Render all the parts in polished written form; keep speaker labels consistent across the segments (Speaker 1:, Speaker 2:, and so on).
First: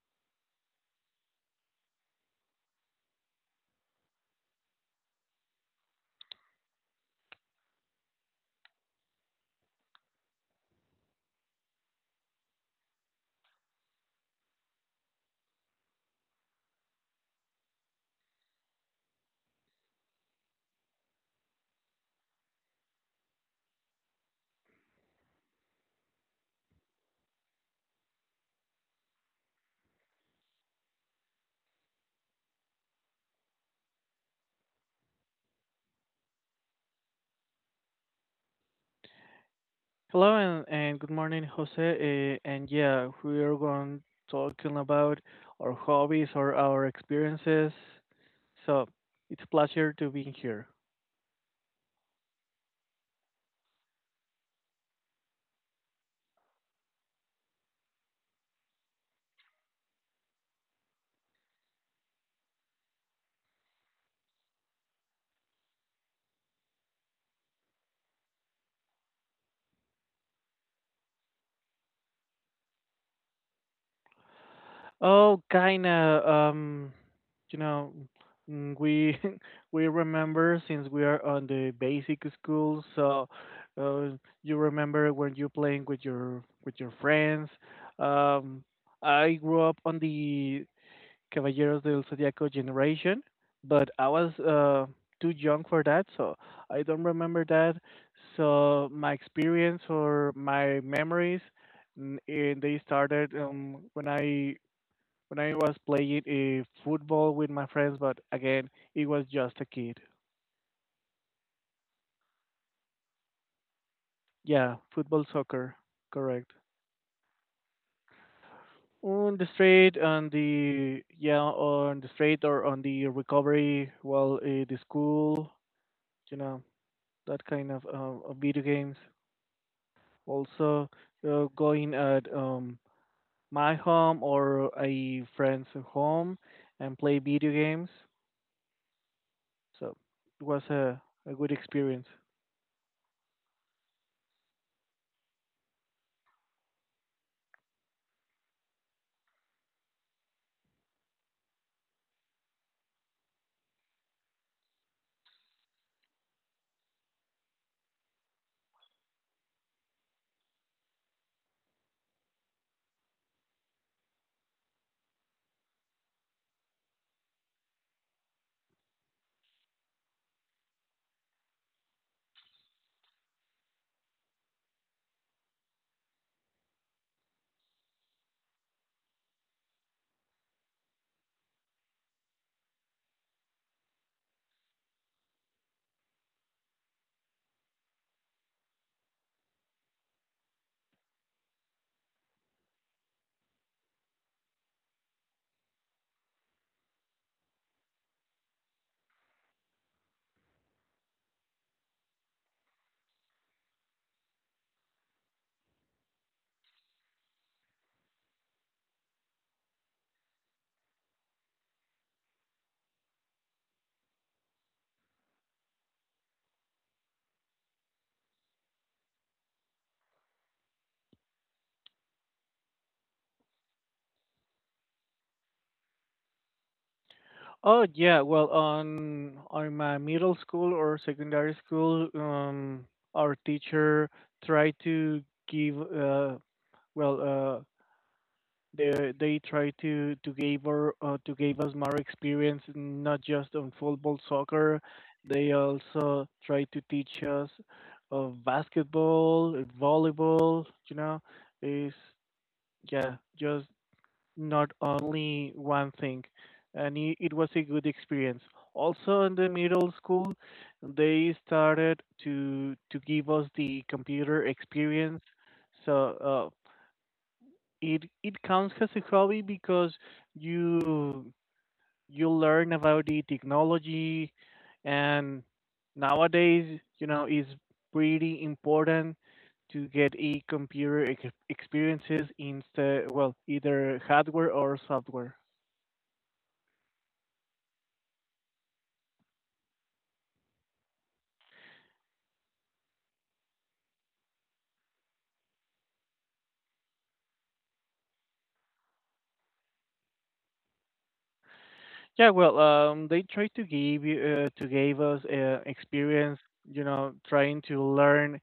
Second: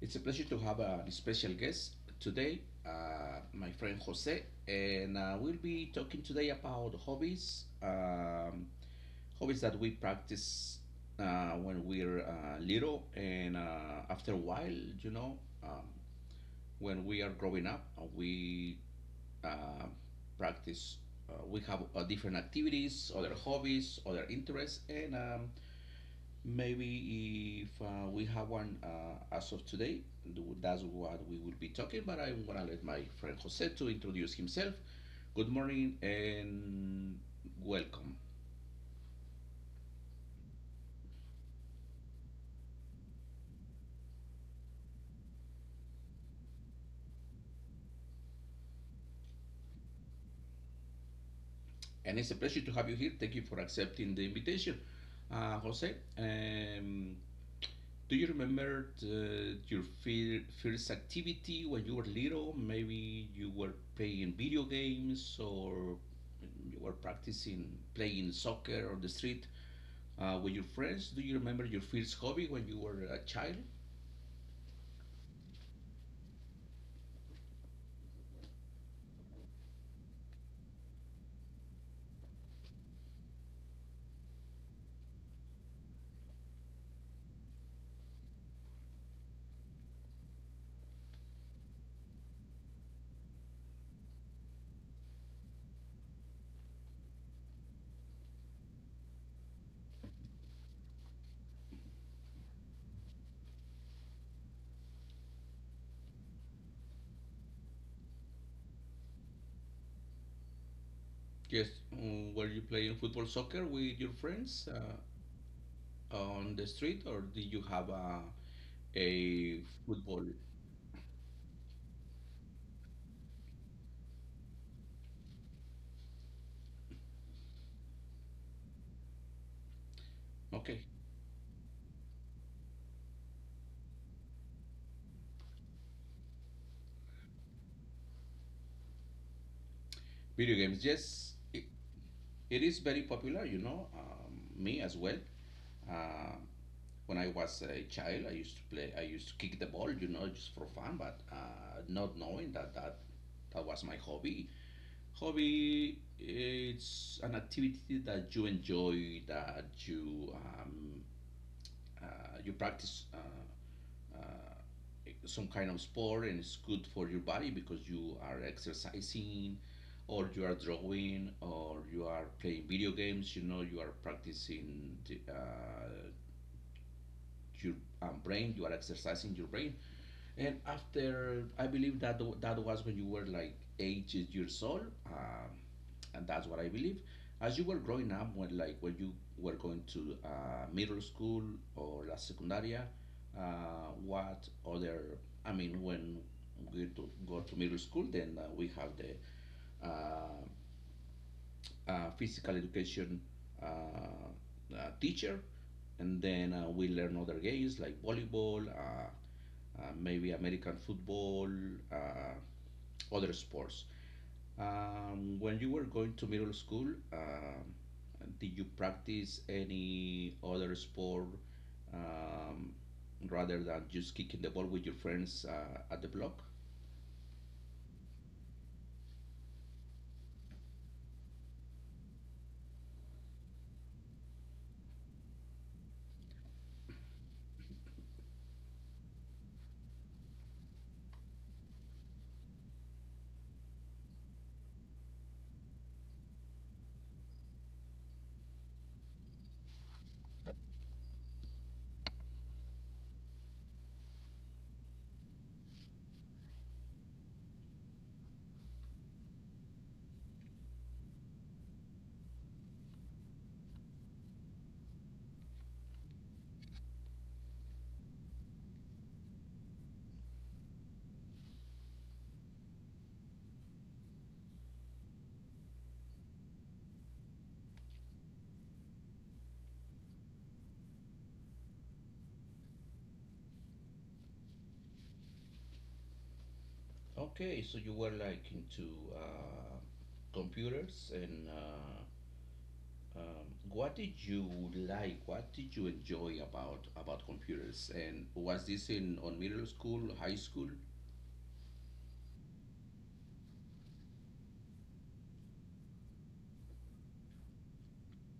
Speaker 1: It's a pleasure to have a special guest today, my friend Jose, and we'll be talking today about hobbies, hobbies that we practice when we're little, and after a while, you know, um, when we are growing up, we uh, practice. We have different activities, other hobbies, other interests, and maybe if we have one as of today, that's what we will be talking. But I'm gonna let my friend Jose to introduce himself. Good morning and welcome.
Speaker 2: Hello and good morning, Jose. And yeah, we are going talking about our hobbies or our experiences. So it's a pleasure to be here.
Speaker 1: And it's a pleasure to have you here. Thank you for accepting the invitation, Jose. Do you remember your first activity when you were little? Maybe you were playing video games or you were practicing playing soccer on the street. With your friends, do you remember your first hobby when you were a child?
Speaker 2: Oh, kinda. You know, we we remember since we are on the basic school. So uh, you remember when you playing with your friends. Um, I grew up on the Caballeros del Zodiaco generation, but I was too young for that, so I don't remember that. So my experience or my memories, they started when I was playing football with my friends, but again, it was just a kid.
Speaker 1: Yes, were you playing football, soccer with your friends,
Speaker 2: Yeah, football, soccer, correct.
Speaker 1: on the street, or did you have a,
Speaker 2: On the
Speaker 1: a
Speaker 2: street,
Speaker 1: football?
Speaker 2: on the street or on the recovery, well, the school, you know. That kind of video games.
Speaker 1: Okay,
Speaker 2: Also, going at my home or a friend's home and play video games. So it
Speaker 1: video
Speaker 2: was
Speaker 1: games.
Speaker 2: a
Speaker 1: Yes,
Speaker 2: good experience.
Speaker 1: it is very popular. You know, me as well. Uh, when I was a child, I used to play. I used to kick the ball. You know, just for fun, but not knowing that that was my hobby. Hobby it's an activity that you enjoy, that you you practice uh, some kind of sport, and it's good for your body because you are exercising, or you are drawing, or you are playing video games. You know, you are practicing the, your brain. You are exercising your brain, and after, I believe that that was when you were like 8 years old, and that's what I believe. As you were growing up, when you were going to middle school or la secundaria, what other? I mean, when we to go to middle school, then we have the uh, physical education uh, teacher, and then we learn other games like volleyball. Maybe American football, uh, other sports. When you were going to middle school, um did you practice any other sport, um, rather than just kicking the ball with your friends at the block?
Speaker 2: Oh yeah, well on my middle school or secondary school, our teacher tried to give well uh, they try to give us more experience, not just on football, soccer. They also try to teach us basketball, volleyball. You know, is yeah, just not only one thing. And it was a good experience. Also, in the middle school, they started to give us the computer experience, so it counts as a hobby because you you learn about the technology, and nowadays you know it's pretty important to get a computer experiences, instead well either hardware or software.
Speaker 1: Okay, so you were like into uh, computers and what did you like? What did you enjoy about computers? And was this in on middle school, high school?
Speaker 2: Yeah, well, they try to give you to give us experience, you know, trying to learn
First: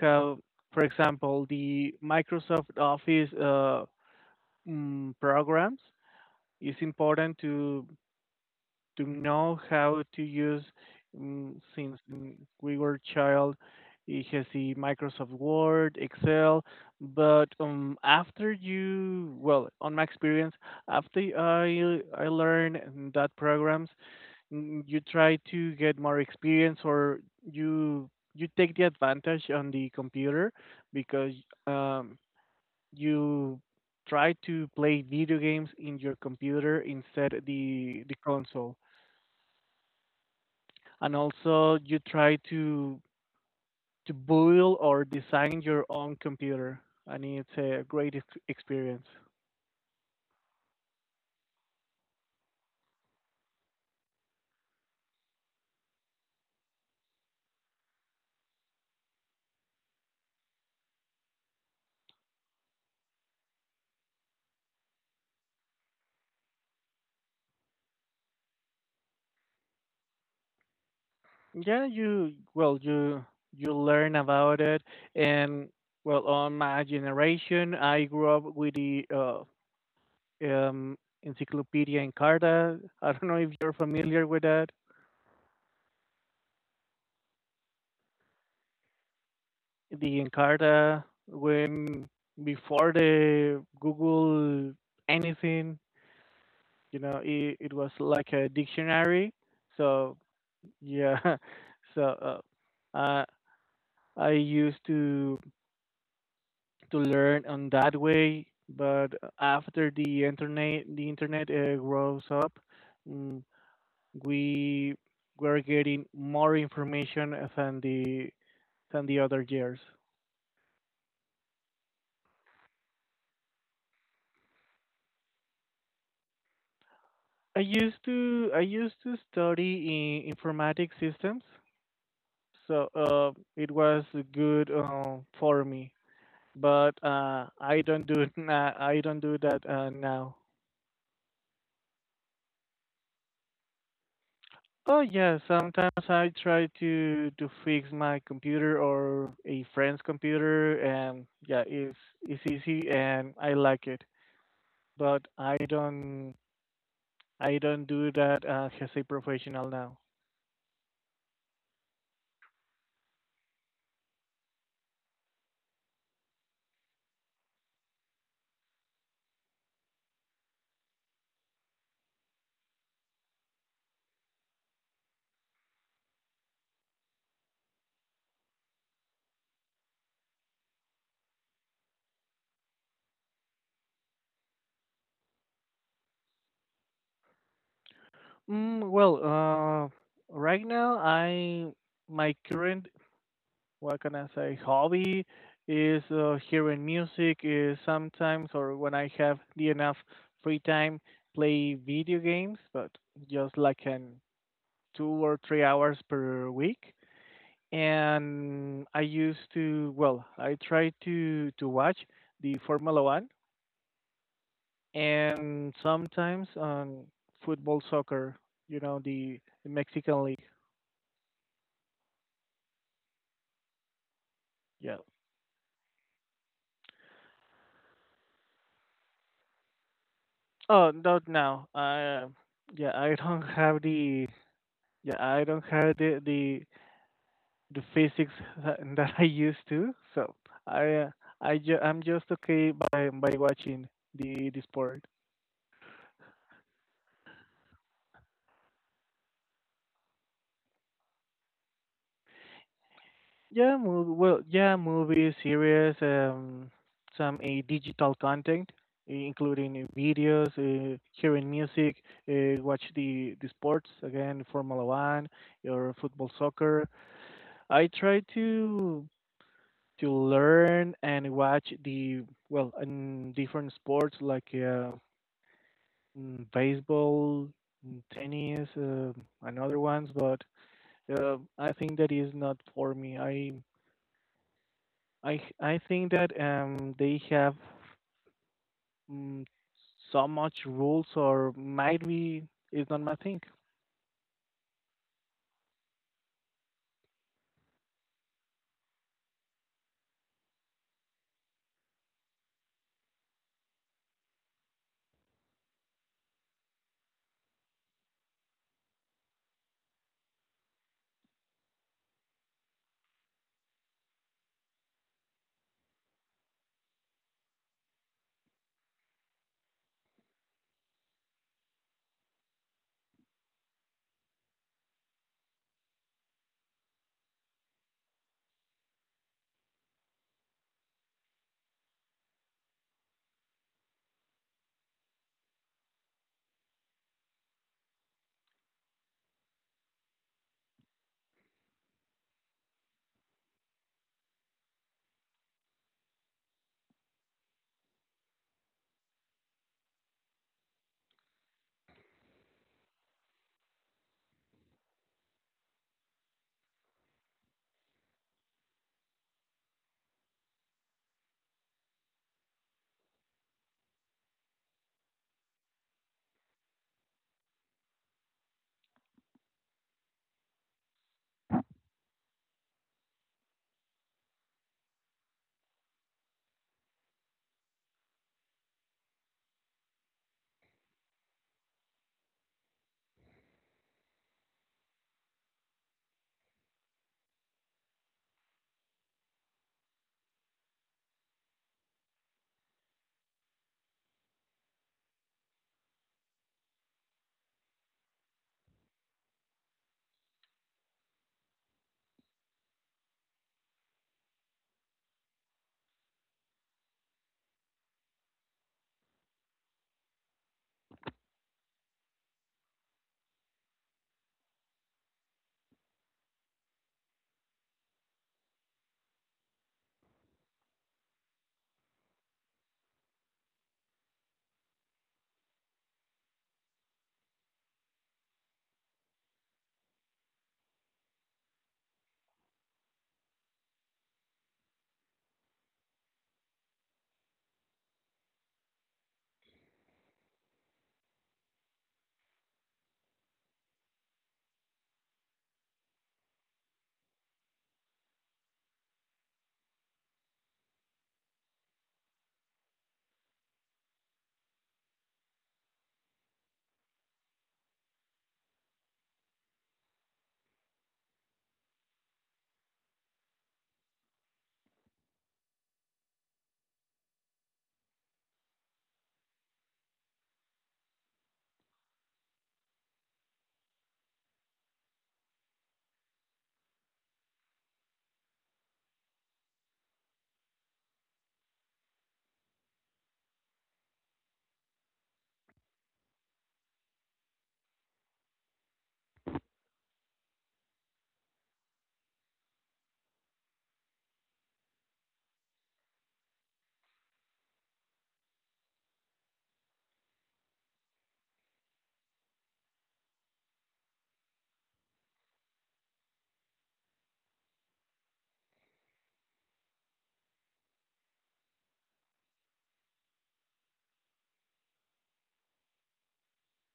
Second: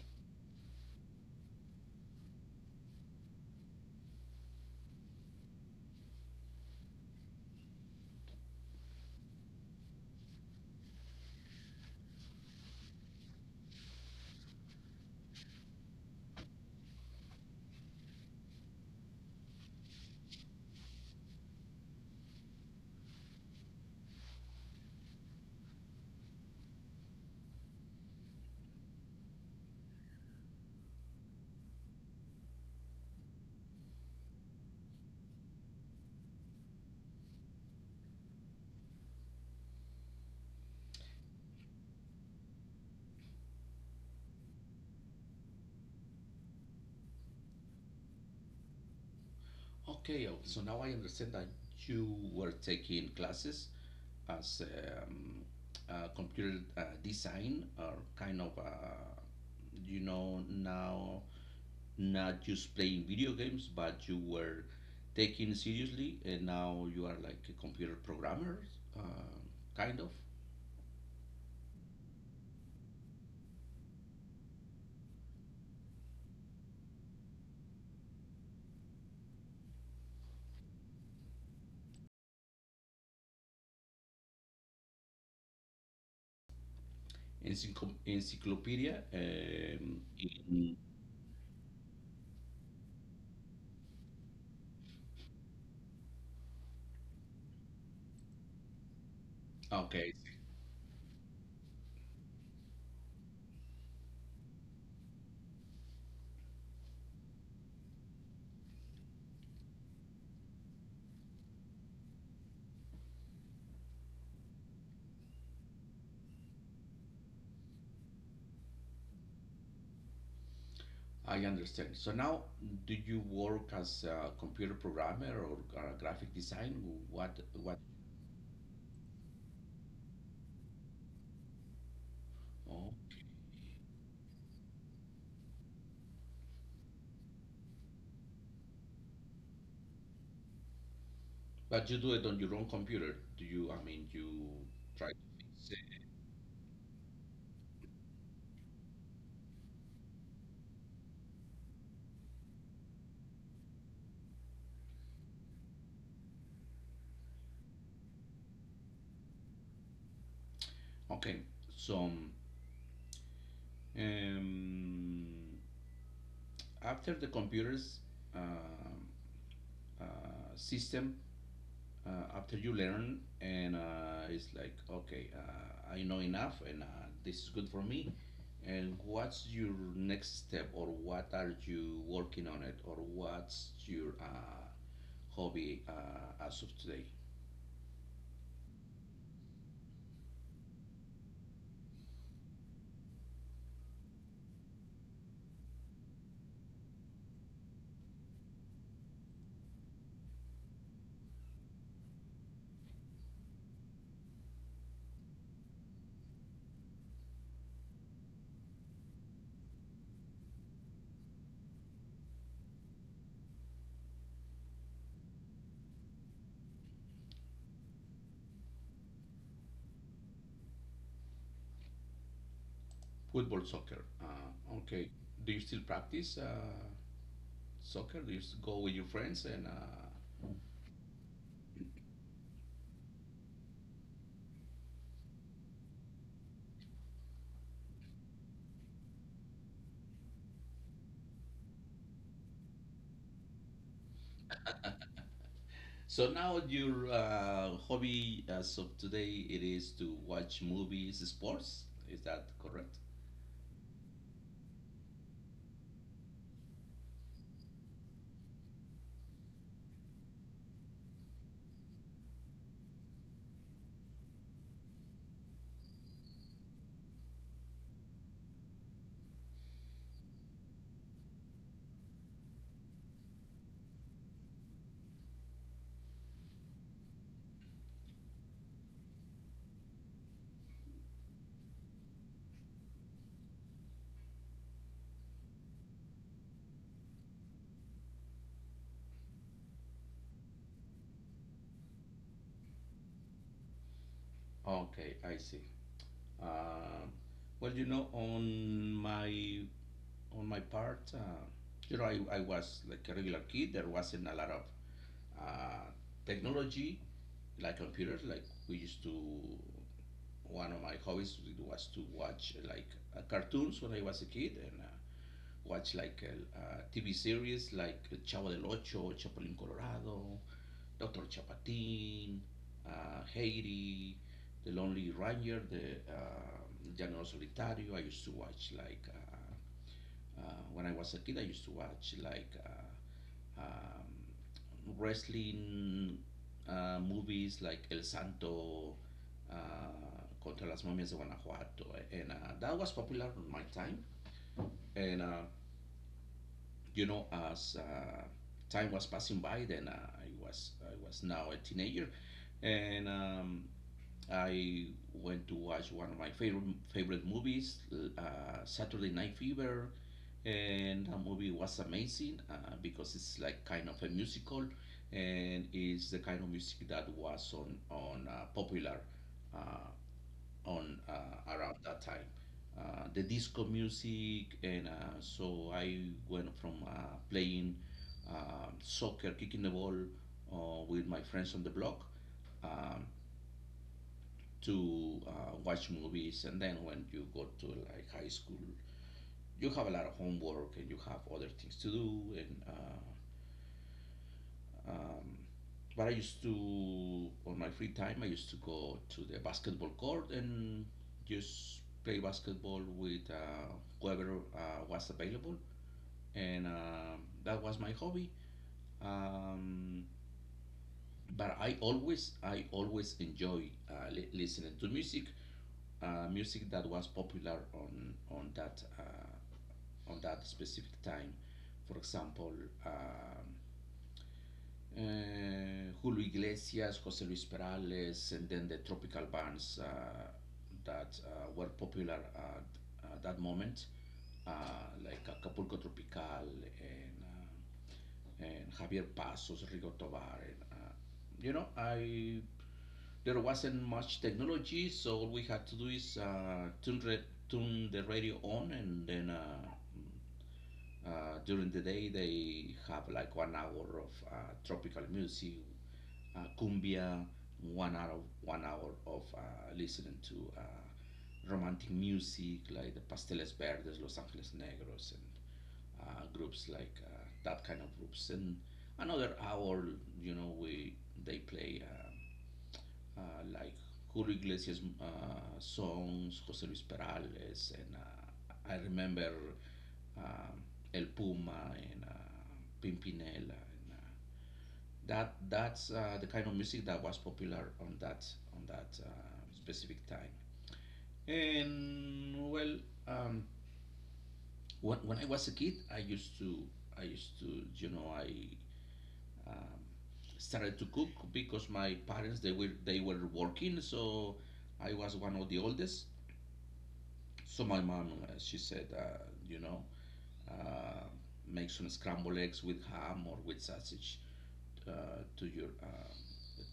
Speaker 2: how, for example, the Microsoft Office programs. It's important to know how to use, mm, since mm, we were child. It has the Microsoft Word, Excel, but after you, well, on my experience, after I learned that programs, you try to get more experience, or you take the advantage on the computer because um, you try to play video games in your computer instead the console, and also you try to build or design your own computer, and it's a great experience.
Speaker 1: Okay, okay. So now I understand that you were taking classes as computer design, or kind of, you know, now not just playing video games, but you were taking seriously, and now you are like a computer programmer, uh, kind of
Speaker 2: Yeah, you well you learn about it. And well, on my generation, I grew up with the um, encyclopedia Encarta. I don't know if you're familiar with that.
Speaker 1: encyclopedia.
Speaker 2: The Encarta when before the Google, anything, you know, it was like a dictionary.
Speaker 1: Okay,
Speaker 2: So yeah, so uh, uh, I used to learn on that way. But after the internet grows up, mm, we were getting more information than the other years.
Speaker 1: I understand. So now, do you work as a computer programmer or a graphic design? What what?
Speaker 2: I used to study in informatic systems, so
Speaker 1: Oh,
Speaker 2: it was good for me. But I don't do I don't do that now.
Speaker 1: but you do it on your own computer. Do you? I mean, you
Speaker 2: Oh
Speaker 1: try to
Speaker 2: yeah,
Speaker 1: fix it.
Speaker 2: sometimes I try to fix my computer or a friend's computer, and yeah, it's easy and I like it. But I don't do that as a professional now.
Speaker 1: Okay. So um, after the computers, um, uh, system, after you learn and it's like okay, I know enough and this is good for me, and what's your next step or what are you working on it or what's your hobby as of today?
Speaker 2: Mm, well, uh, right now I my current, what can I say, hobby is hearing music. Is sometimes, or when I have the enough free time, play video games, but just like an 2 or 3 hours per week. And I used to, well, I try to watch the Formula One and sometimes on football, soccer. You know the Mexican league.
Speaker 1: Football soccer,
Speaker 2: Yeah.
Speaker 1: okay, do you still practice soccer, do you go with your friends and
Speaker 2: Oh, not now. I don't have the yeah, I don't have the the the physics that I used to. So I uh, I'm just okay by watching the sport.
Speaker 1: so now your hobby as of today it is to watch movies sports, is that correct?
Speaker 2: Yeah, movie, well, yeah, movies, series, some a digital content, including videos, hearing music, watch the sports again, Formula One or football, soccer. I try to. To learn and watch the, well, in different sports like baseball, tennis, and other ones. But I think that is not for me. I think that they have mm, so much rules, or might be is not my thing.
Speaker 1: Okay, I see. Um, well, you know, on my part, you know, I was like a regular kid. There wasn't a lot of uh, technology, like computers. Like we used to. One of my hobbies was to watch like cartoons when I was a kid, and watch like TV series like Chavo del Ocho, Chapulín Colorado, Dr. Chapatín, Heidi, The Lonely Ranger, The Llanero Solitario. I used to watch like when I was a kid. I used to watch like wrestling movies like El Santo. Contra las momias de Guanajuato, and that was popular in my time. And you know, as time was passing by, then I was now a teenager, and I went to watch one of my favorite movies, Saturday Night Fever, and the movie was amazing because it's like kind of a musical, and it's the kind of music that was on popular uh, on around that time. The disco music, and so I went from playing soccer, kicking the ball with my friends on the block, um, to watch movies, and then when you go to like high school you have a lot of homework and you have other things to do, and um, but I used to, on my free time, I used to go to the basketball court and just play basketball with whoever was available, and that was my hobby. um, but I always enjoy listening to music, music that was popular on that on that specific time. For example, um, Julio Iglesias, Jose Luis Perales, and then the Tropical Bands, that were popular at that moment, uh, like Acapulco Tropical, and and Javier Pasos, Rigo Tobar. And you know, I there wasn't much technology, so all we had to do is turn the radio on, and then during the day, they have like 1 hour of tropical music, cumbia, 1 hour of listening to romantic music like the Pasteles Verdes, Los Angeles Negros, and groups like that kind of groups. And another hour, you know, we they play uh, like Julio Iglesias songs, Jose Luis Perales, and I remember um, El Puma and Pimpinella. And that's the kind of music that was popular on that specific time. And well, um, when I was a kid, I used to you know I um, started to cook because my parents they were working, so I was one of the oldest. So my mom she said, you know. Uh, Make some scrambled eggs with ham or with sausage uh, to your um,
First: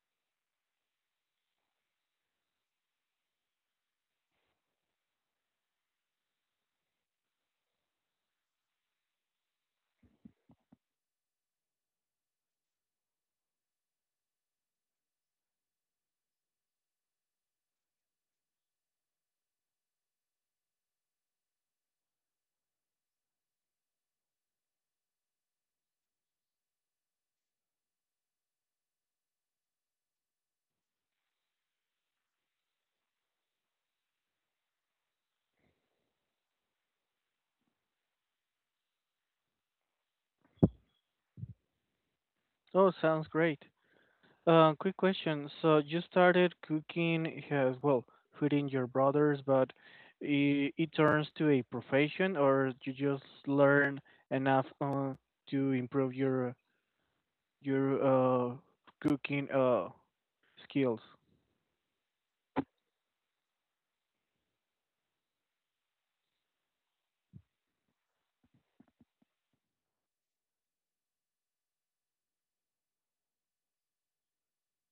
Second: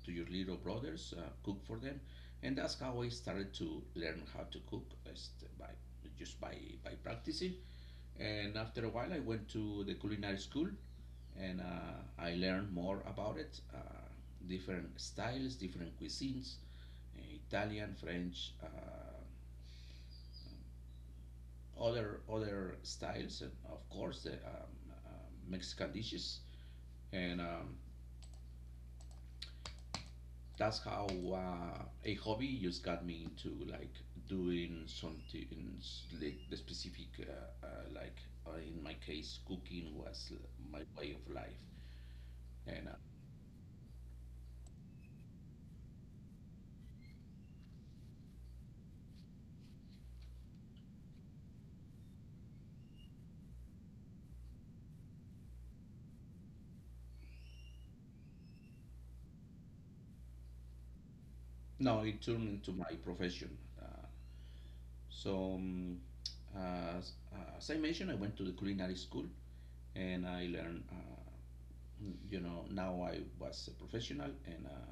Speaker 1: to your little brothers, cook for them, and that's how I started to learn how to cook is by just by practicing. And after a while, I went to the culinary school and I learned more about it, different styles, different cuisines, uh, Italian, French, other styles, and of course the Mexican dishes. And that's how a hobby just got me into like doing something in like the specific, like in my case cooking was my way of life, and
Speaker 2: Oh, sounds great. Quick question. So you started cooking, well, feeding your brothers, but it turns to a profession, or you just learn enough to improve your your uh, cooking skills.
Speaker 1: no, it turned into my profession. So um, as I mentioned, I went to the culinary school, and I learned, you know, now I was a professional, and uh,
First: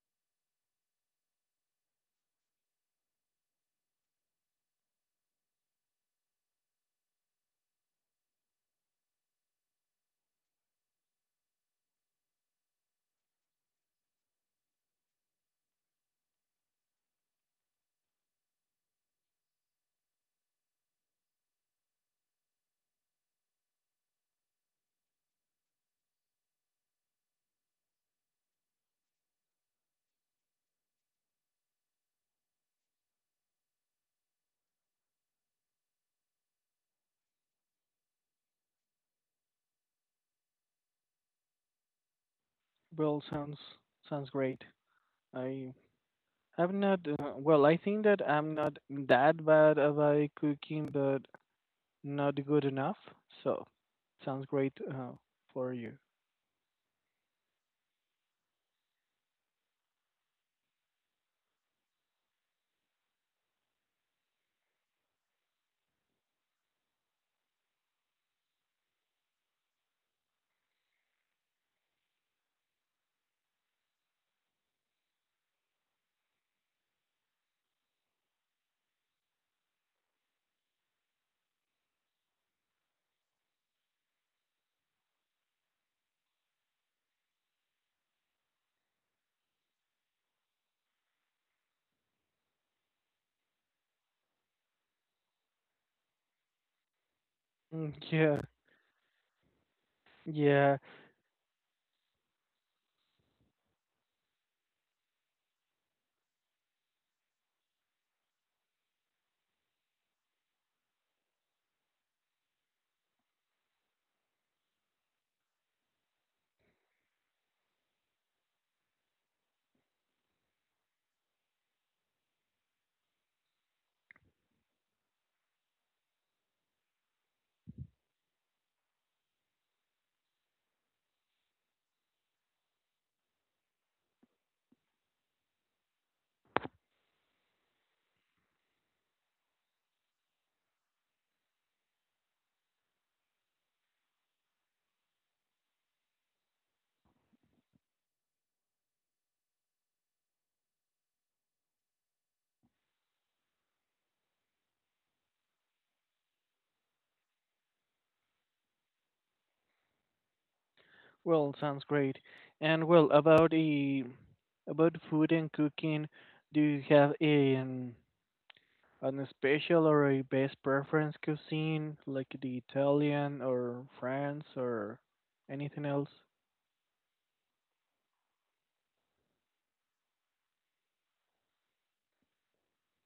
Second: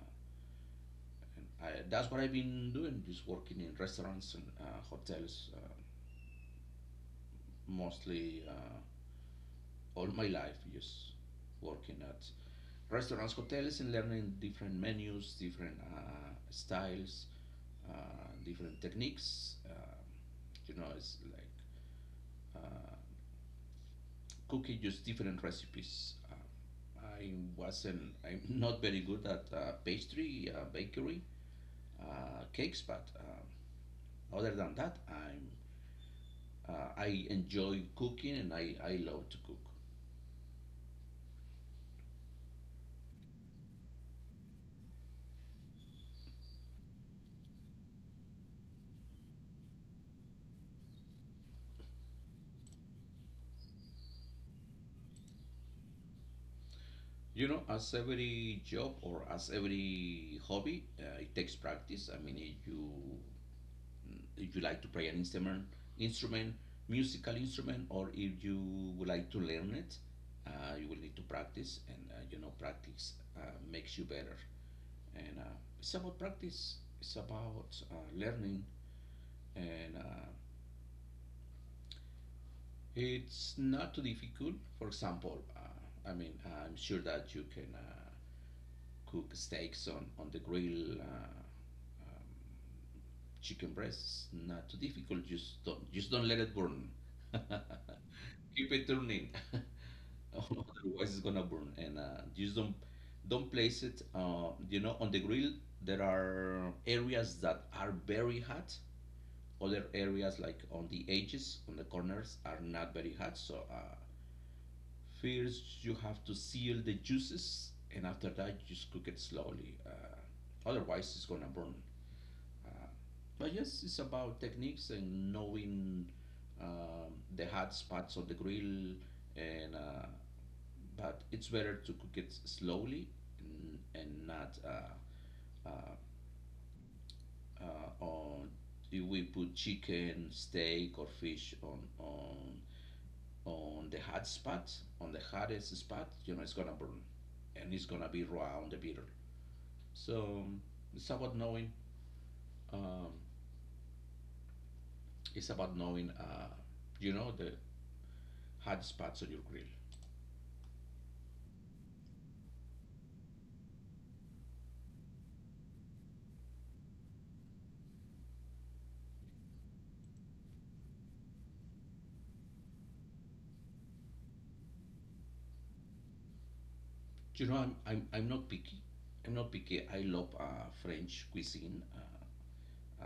Speaker 1: and I, that's what I've been doing, just working in restaurants and hotels, mostly all my life, just working at restaurants, hotels, and learning different menus, different styles, different techniques. You know, it's like uh, cooking just different recipes. I wasn't, I'm not very good at pastry, bakery, cakes, but other than that, I enjoy cooking and I love to cook.
Speaker 2: Well, sounds great. I I'm not well. I think that I'm not that bad about cooking, but not good enough. So sounds great for you.
Speaker 1: You know, as every job or as every hobby, it takes practice. I mean, if you like to play an instrument, musical instrument, or if you would like to learn it, you will need to practice, and you know, practice makes you better. And it's about practice. It's about learning, and it's not too difficult. For example, I mean, I'm sure that you can. Cook steaks on the grill, um, chicken breasts. Not too difficult. Just don't let it burn.
Speaker 2: Yeah,
Speaker 1: Keep it turning.
Speaker 2: yeah.
Speaker 1: Otherwise, it's gonna burn. And just don't place it. You know, on the grill there are areas that are very hot. Other areas like on the edges, on the corners, are not very hot. So first, you have to seal the juices, and after that, you just cook it slowly. Otherwise, it's gonna burn. Uh, but yes, it's about techniques and knowing the hot spots on the grill. And but it's better to cook it slowly and not uh, on. If we put chicken, steak, or fish on the hot spot, on the hottest spot, you know, it's gonna burn and it's gonna be raw on the bitter. So it's about um, it's about knowing, you know, the hot spots on your grill.
Speaker 2: Well, sounds great. And well, about the about food and cooking, do you have a an special or a best preference cuisine like the Italian or France or anything else?
Speaker 1: I'm not picky. I'm not picky. I love French cuisine, uh,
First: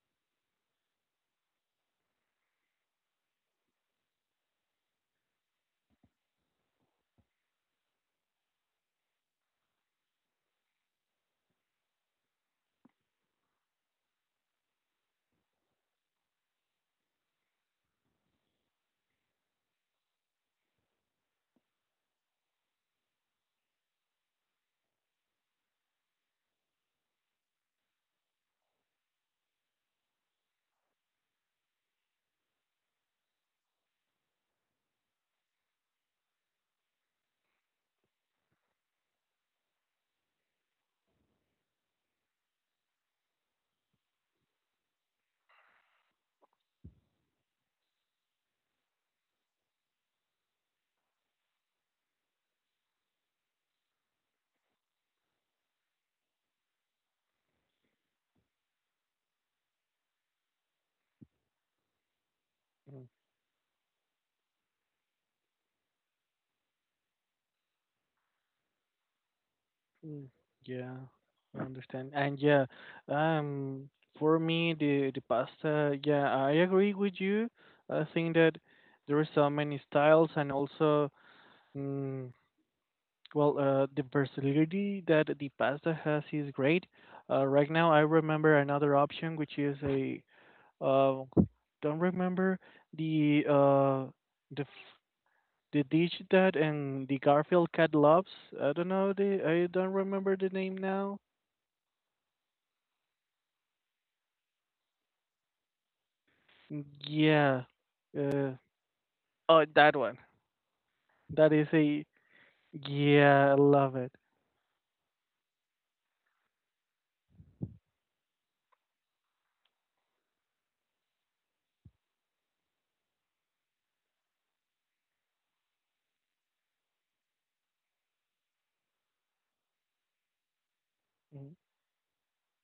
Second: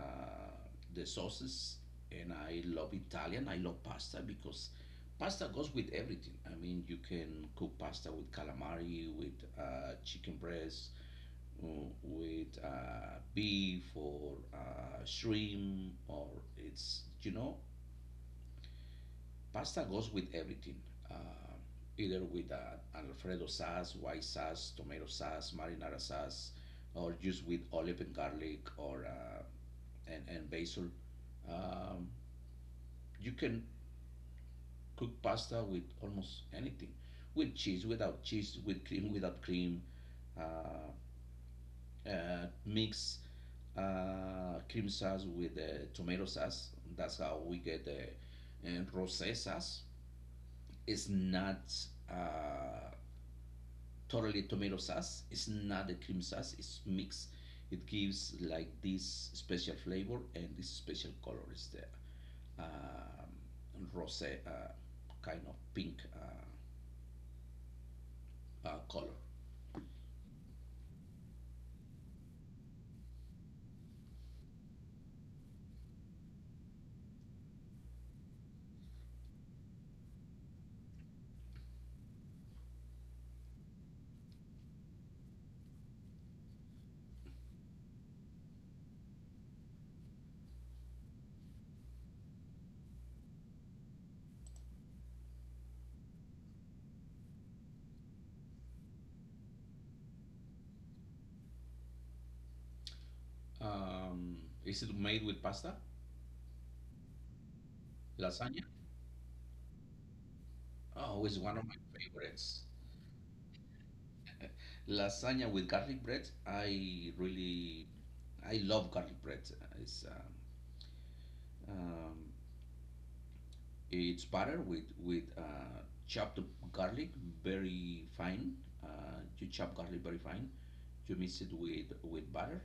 Speaker 1: the sauces, and I love Italian. I love pasta because pasta goes with everything. I mean, you can cook pasta with calamari, with chicken breast, mm, with beef or shrimp or it's, pasta goes with everything, uh, either with alfredo sauce, white sauce, tomato sauce, marinara sauce, or just with olive and garlic, and basil. um, you can cook pasta with almost anything, with cheese, without cheese, with cream, without cream. uh, Mix cream sauce with tomato sauce. That's how we get the rosé sauce. It's not uh, totally tomato sauce. It's not the cream sauce. It's mixed. It gives like this special flavor and this special color is the
Speaker 2: Mm,
Speaker 1: um, rosé, kind of pink, color.
Speaker 2: mm, Yeah, I understand. And yeah, um, for me the pasta, yeah, I agree with you. I think that there are so many styles, and also, mm, well, the versatility that the pasta has is great. Right now, I remember another option, which is a uh, don't remember the the f- the dish that and the Garfield cat loves. I don't remember the name now.
Speaker 1: Um, is it made with pasta?
Speaker 2: Yeah. Uh,
Speaker 1: Lasagna?
Speaker 2: oh, that one.
Speaker 1: Oh, it's
Speaker 2: That
Speaker 1: one of
Speaker 2: is
Speaker 1: my
Speaker 2: a
Speaker 1: favorites.
Speaker 2: yeah. I love it.
Speaker 1: Lasagna with garlic bread. I love garlic bread. It's uh, um, it's butter with with chopped garlic, very fine. You chop garlic very fine. You mix it
Speaker 2: Mm,
Speaker 1: with butter,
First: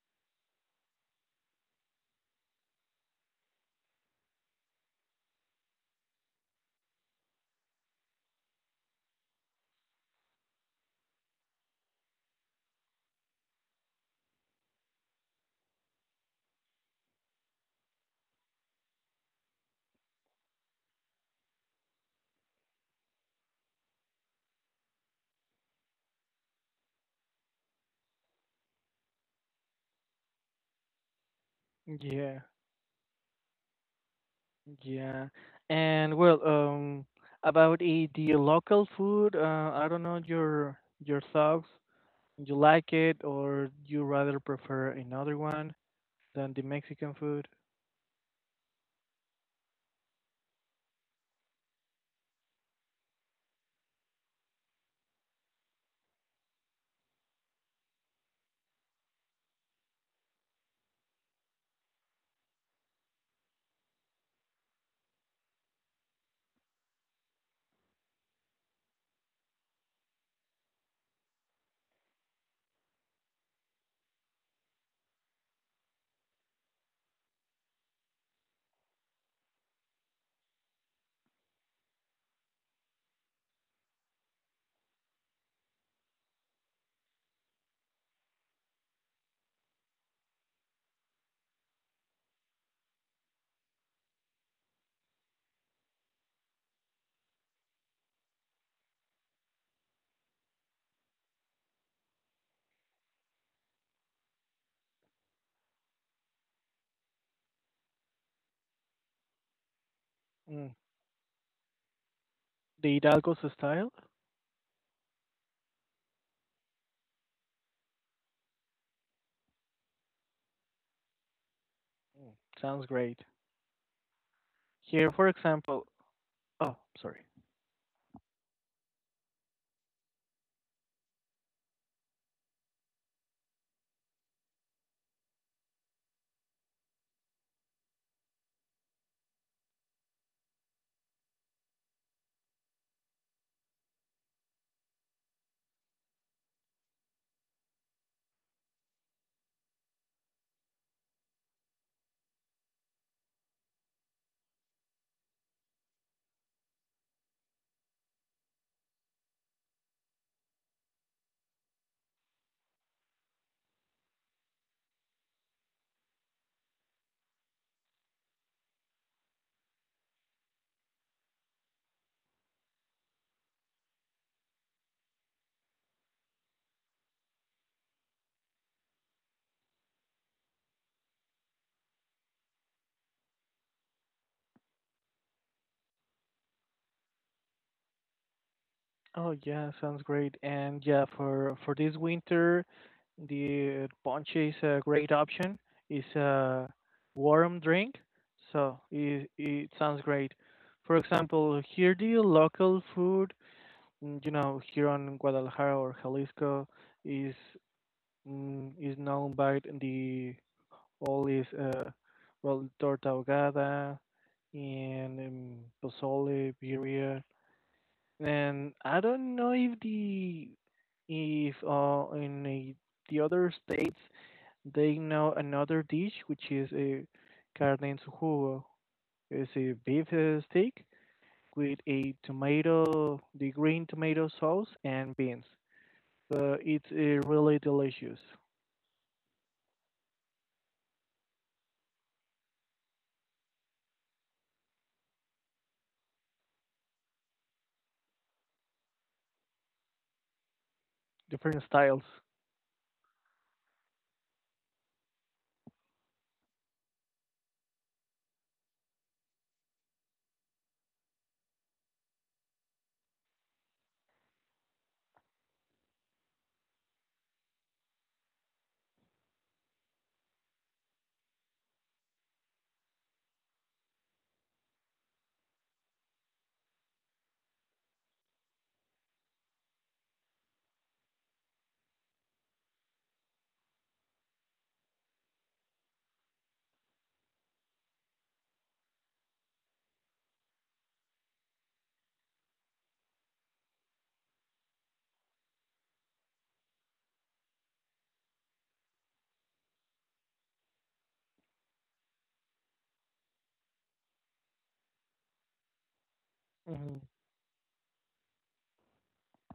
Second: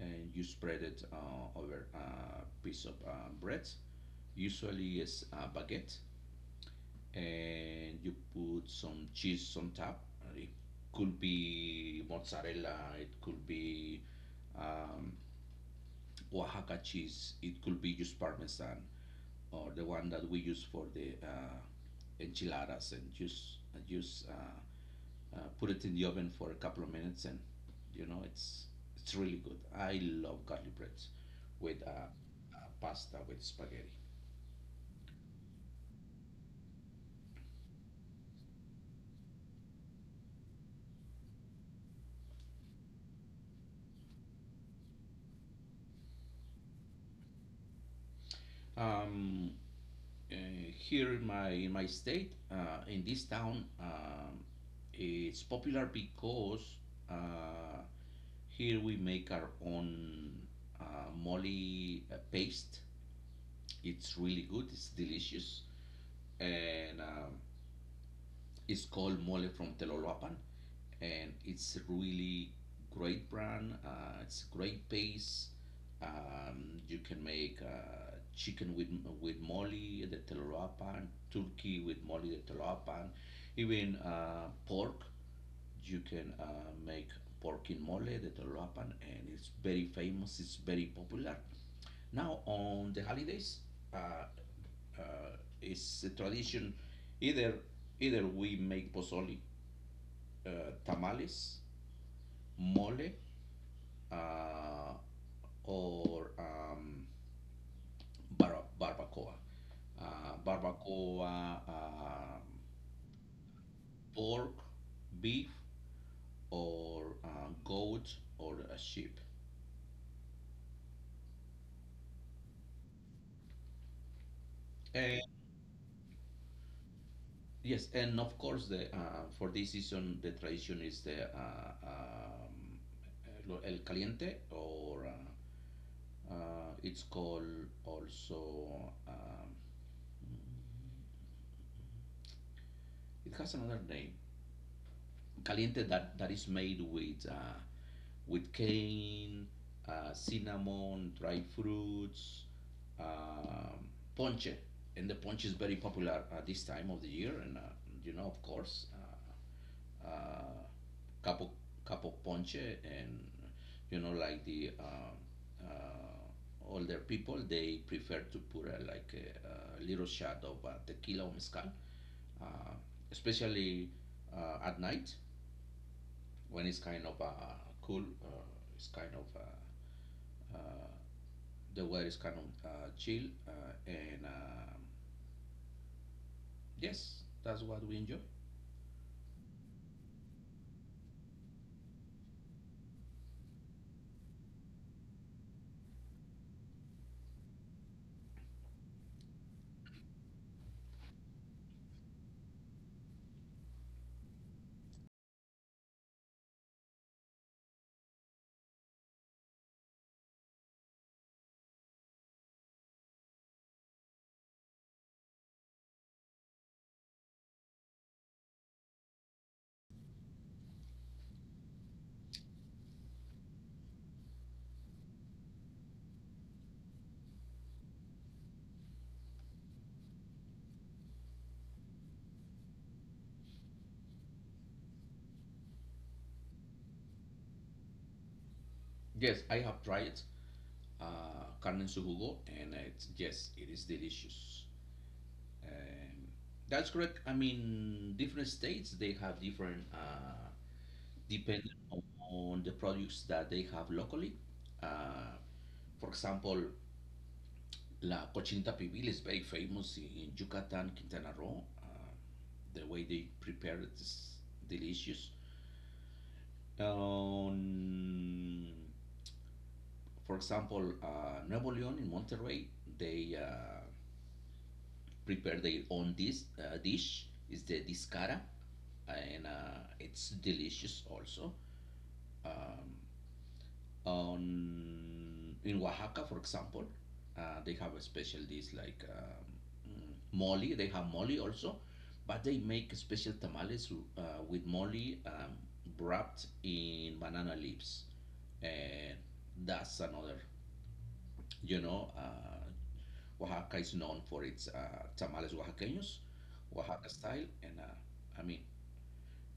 Speaker 1: and you spread it over a piece of bread. Usually it's a baguette, and you put some cheese on top. It could be mozzarella. It could be um, Oaxaca cheese. It could be just Parmesan, or the one that we use for the enchiladas, and just put it in the oven for a couple of minutes, and you know, it's really good. I love garlic breads with
Speaker 2: yeah.
Speaker 1: pasta, with spaghetti.
Speaker 2: Yeah, and well, about the local food, I don't know your thoughts. You like it, or you rather prefer another one than the Mexican food?
Speaker 1: Um, Here in my state, in this town, it's popular because uh, here we make our own uh, molly paste. It's really good. It's delicious, and um, it's called mole from Telolapan, and it's a really great brand. It's a great pace. You can make chicken with mole the telurapan, turkey with mole the telurapan, even pork. You can make pork in mole the telurapan, and it's very famous. It's very popular. Now on the holidays, uh, uh, it's a tradition. Either either we make pozole, tamales, mole, uh, or barbacoa.
Speaker 2: Mm.
Speaker 1: Barbacoa,
Speaker 2: The Hidalgo's style?
Speaker 1: pork, beef, or goat, or a sheep.
Speaker 2: Mm. Sounds great. Here,
Speaker 1: And
Speaker 2: for example, oh, sorry.
Speaker 1: yes, and of course, the for this season, the tradition is the el caliente, or it's called also. It has another name. Caliente that, that is made with cane, cinnamon, dried fruits, um, ponche, and the ponche is very popular at this time of the year. And you know, of course, uh, capo capo ponche, and you know, like the older people, they prefer to put like a little shot of tequila or mezcal, uh, especially at night, when it's kind of cool, it's kind of uh, the weather is kind of chill, and um, yes, that's what we enjoy.
Speaker 2: Oh yeah, sounds great. And yeah, for this winter, the ponche is a great option. It's a warm drink, so it sounds great. For example, here the local food, you know, here on Guadalajara or Jalisco, is is known by the all is well, torta ahogada and pozole, birria, and I don't know if the if the other states they know another dish, which is a carne en su jugo. It's a beef steak with a tomato, the green tomato sauce and beans. So it's really delicious.
Speaker 1: Yes, I have tried carne en su jugo, and it's yes, it is delicious. Um, that's correct. I mean, different states they have different
Speaker 2: Different
Speaker 1: depending
Speaker 2: styles.
Speaker 1: on the products that they have locally. Uh, for example, la cochinita pibil is very famous in Yucatan, Quintana Roo. The way they prepare it is delicious. Um, for example, Nuevo León in Monterrey, they prepare their own dish. Dish is the discara, and it's delicious also. Um, on In Oaxaca, for example, they have a special dish like mm, mole. They have mole also, but they make special tamales uh, with mole, um, wrapped in banana leaves, and that's another. You know, Oaxaca is known for its tamales oaxaqueños,
Speaker 2: Hmm.
Speaker 1: Oaxaca style, and I mean,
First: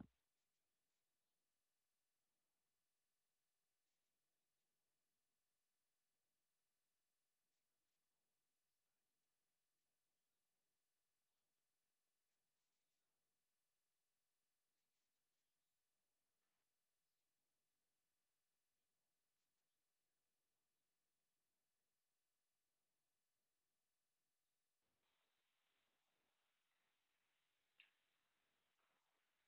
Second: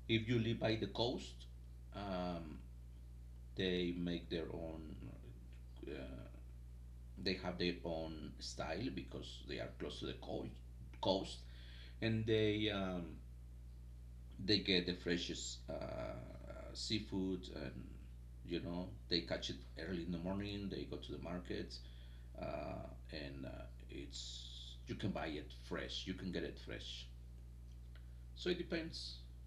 Speaker 1: if you live by the coast, um, they make their own uh, they have their own style because they are close to the coast, and they get the freshest seafood, and you know they catch it early in the morning. They go to the market, and it's you can buy it fresh. You can get it fresh. So it depends.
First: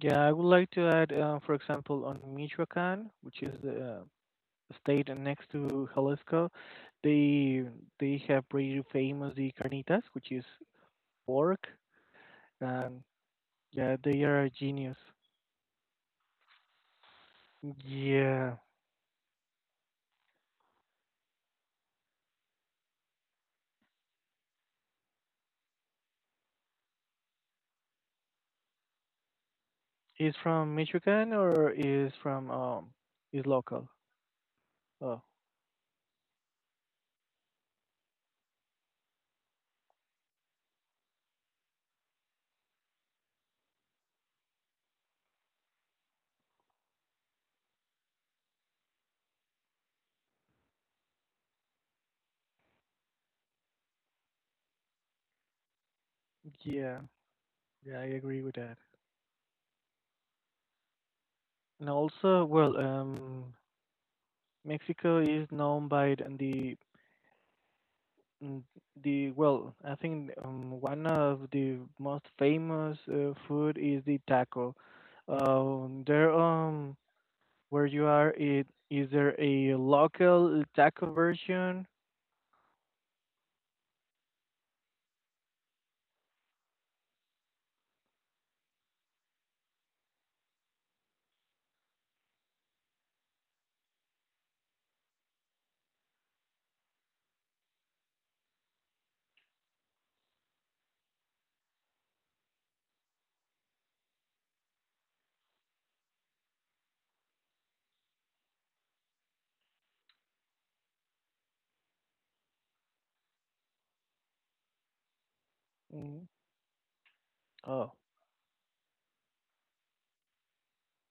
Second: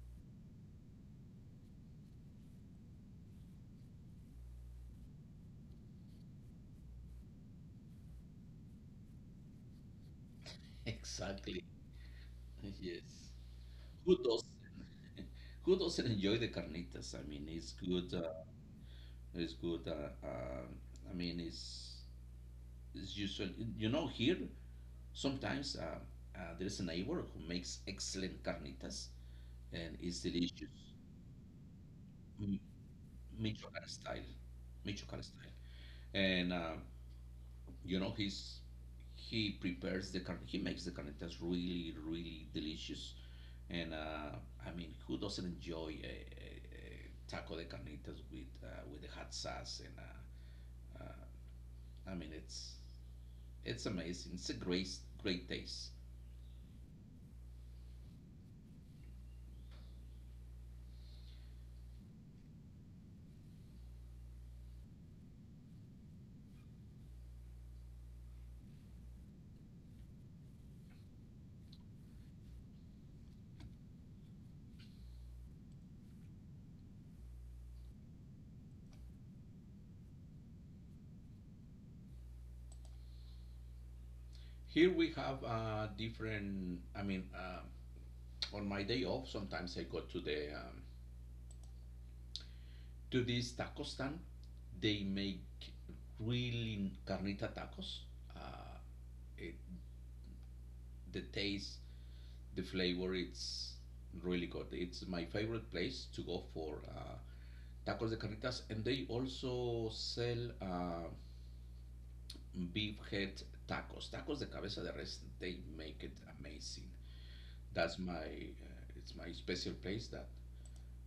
Speaker 2: Yeah, I would like to add, for example, on Michoacan, which is the state and next to Jalisco, they they have pretty famous the carnitas, which is
Speaker 1: Exactly.
Speaker 2: pork, and
Speaker 1: Yes.
Speaker 2: yeah,
Speaker 1: Who
Speaker 2: they are
Speaker 1: does?
Speaker 2: a genius.
Speaker 1: Not Who doesn't enjoy the carnitas? I mean, it's good.
Speaker 2: Yeah,
Speaker 1: It's good. I mean, it's is usually, you know, here sometimes there's a neighbor who makes excellent carnitas, and it's
Speaker 2: is
Speaker 1: delicious.
Speaker 2: from Michigan, or is from
Speaker 1: M-
Speaker 2: is
Speaker 1: Michoacan
Speaker 2: local?
Speaker 1: style,
Speaker 2: Oh,
Speaker 1: Michoacan style. And you know, he prepares the carne, he makes the carnitas really, really delicious. And I mean, who doesn't enjoy a taco de carnitas with the hot sauce? And uh, I mean, it's amazing. It's a great, great taste.
Speaker 2: yeah, yeah, I agree with that. And also, well, Mexico is known by the Mm, well, I think one of the most famous food is the taco. There where you are, it is there a local taco version?
Speaker 1: Here we have different. I mean, um, on my day off, sometimes I go to the to this taco stand. They make really carnita tacos. Uh, it, the taste, the flavor, it's really good. It's my favorite place to go for tacos de carnitas, and they also sell beef head tacos, tacos de cabeza de res. They make it
Speaker 2: Mm,
Speaker 1: amazing.
Speaker 2: oh,
Speaker 1: That's my it's my special place that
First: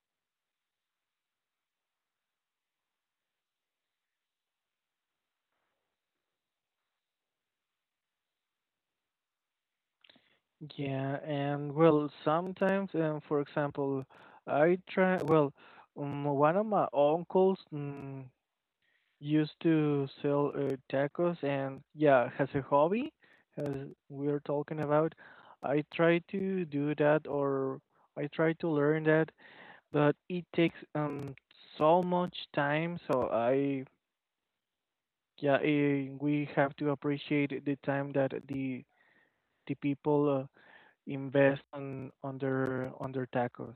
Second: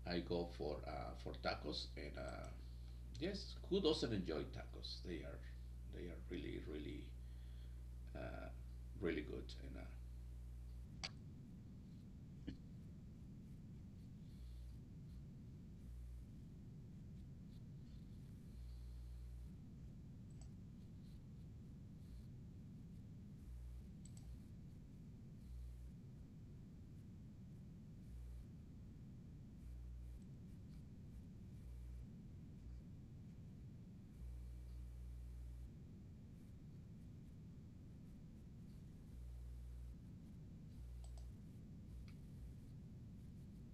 Speaker 1: I go for tacos, and yes, who doesn't enjoy tacos? They are really really uh, really good. And
Speaker 2: yeah, and well, sometimes, for example, I try, well, one of my uncles. Used to sell tacos, and yeah, as a hobby, as we're talking about, I try to do that, or I try to learn that, but it takes so much time, so we have to appreciate the time that the people invest on their tacos.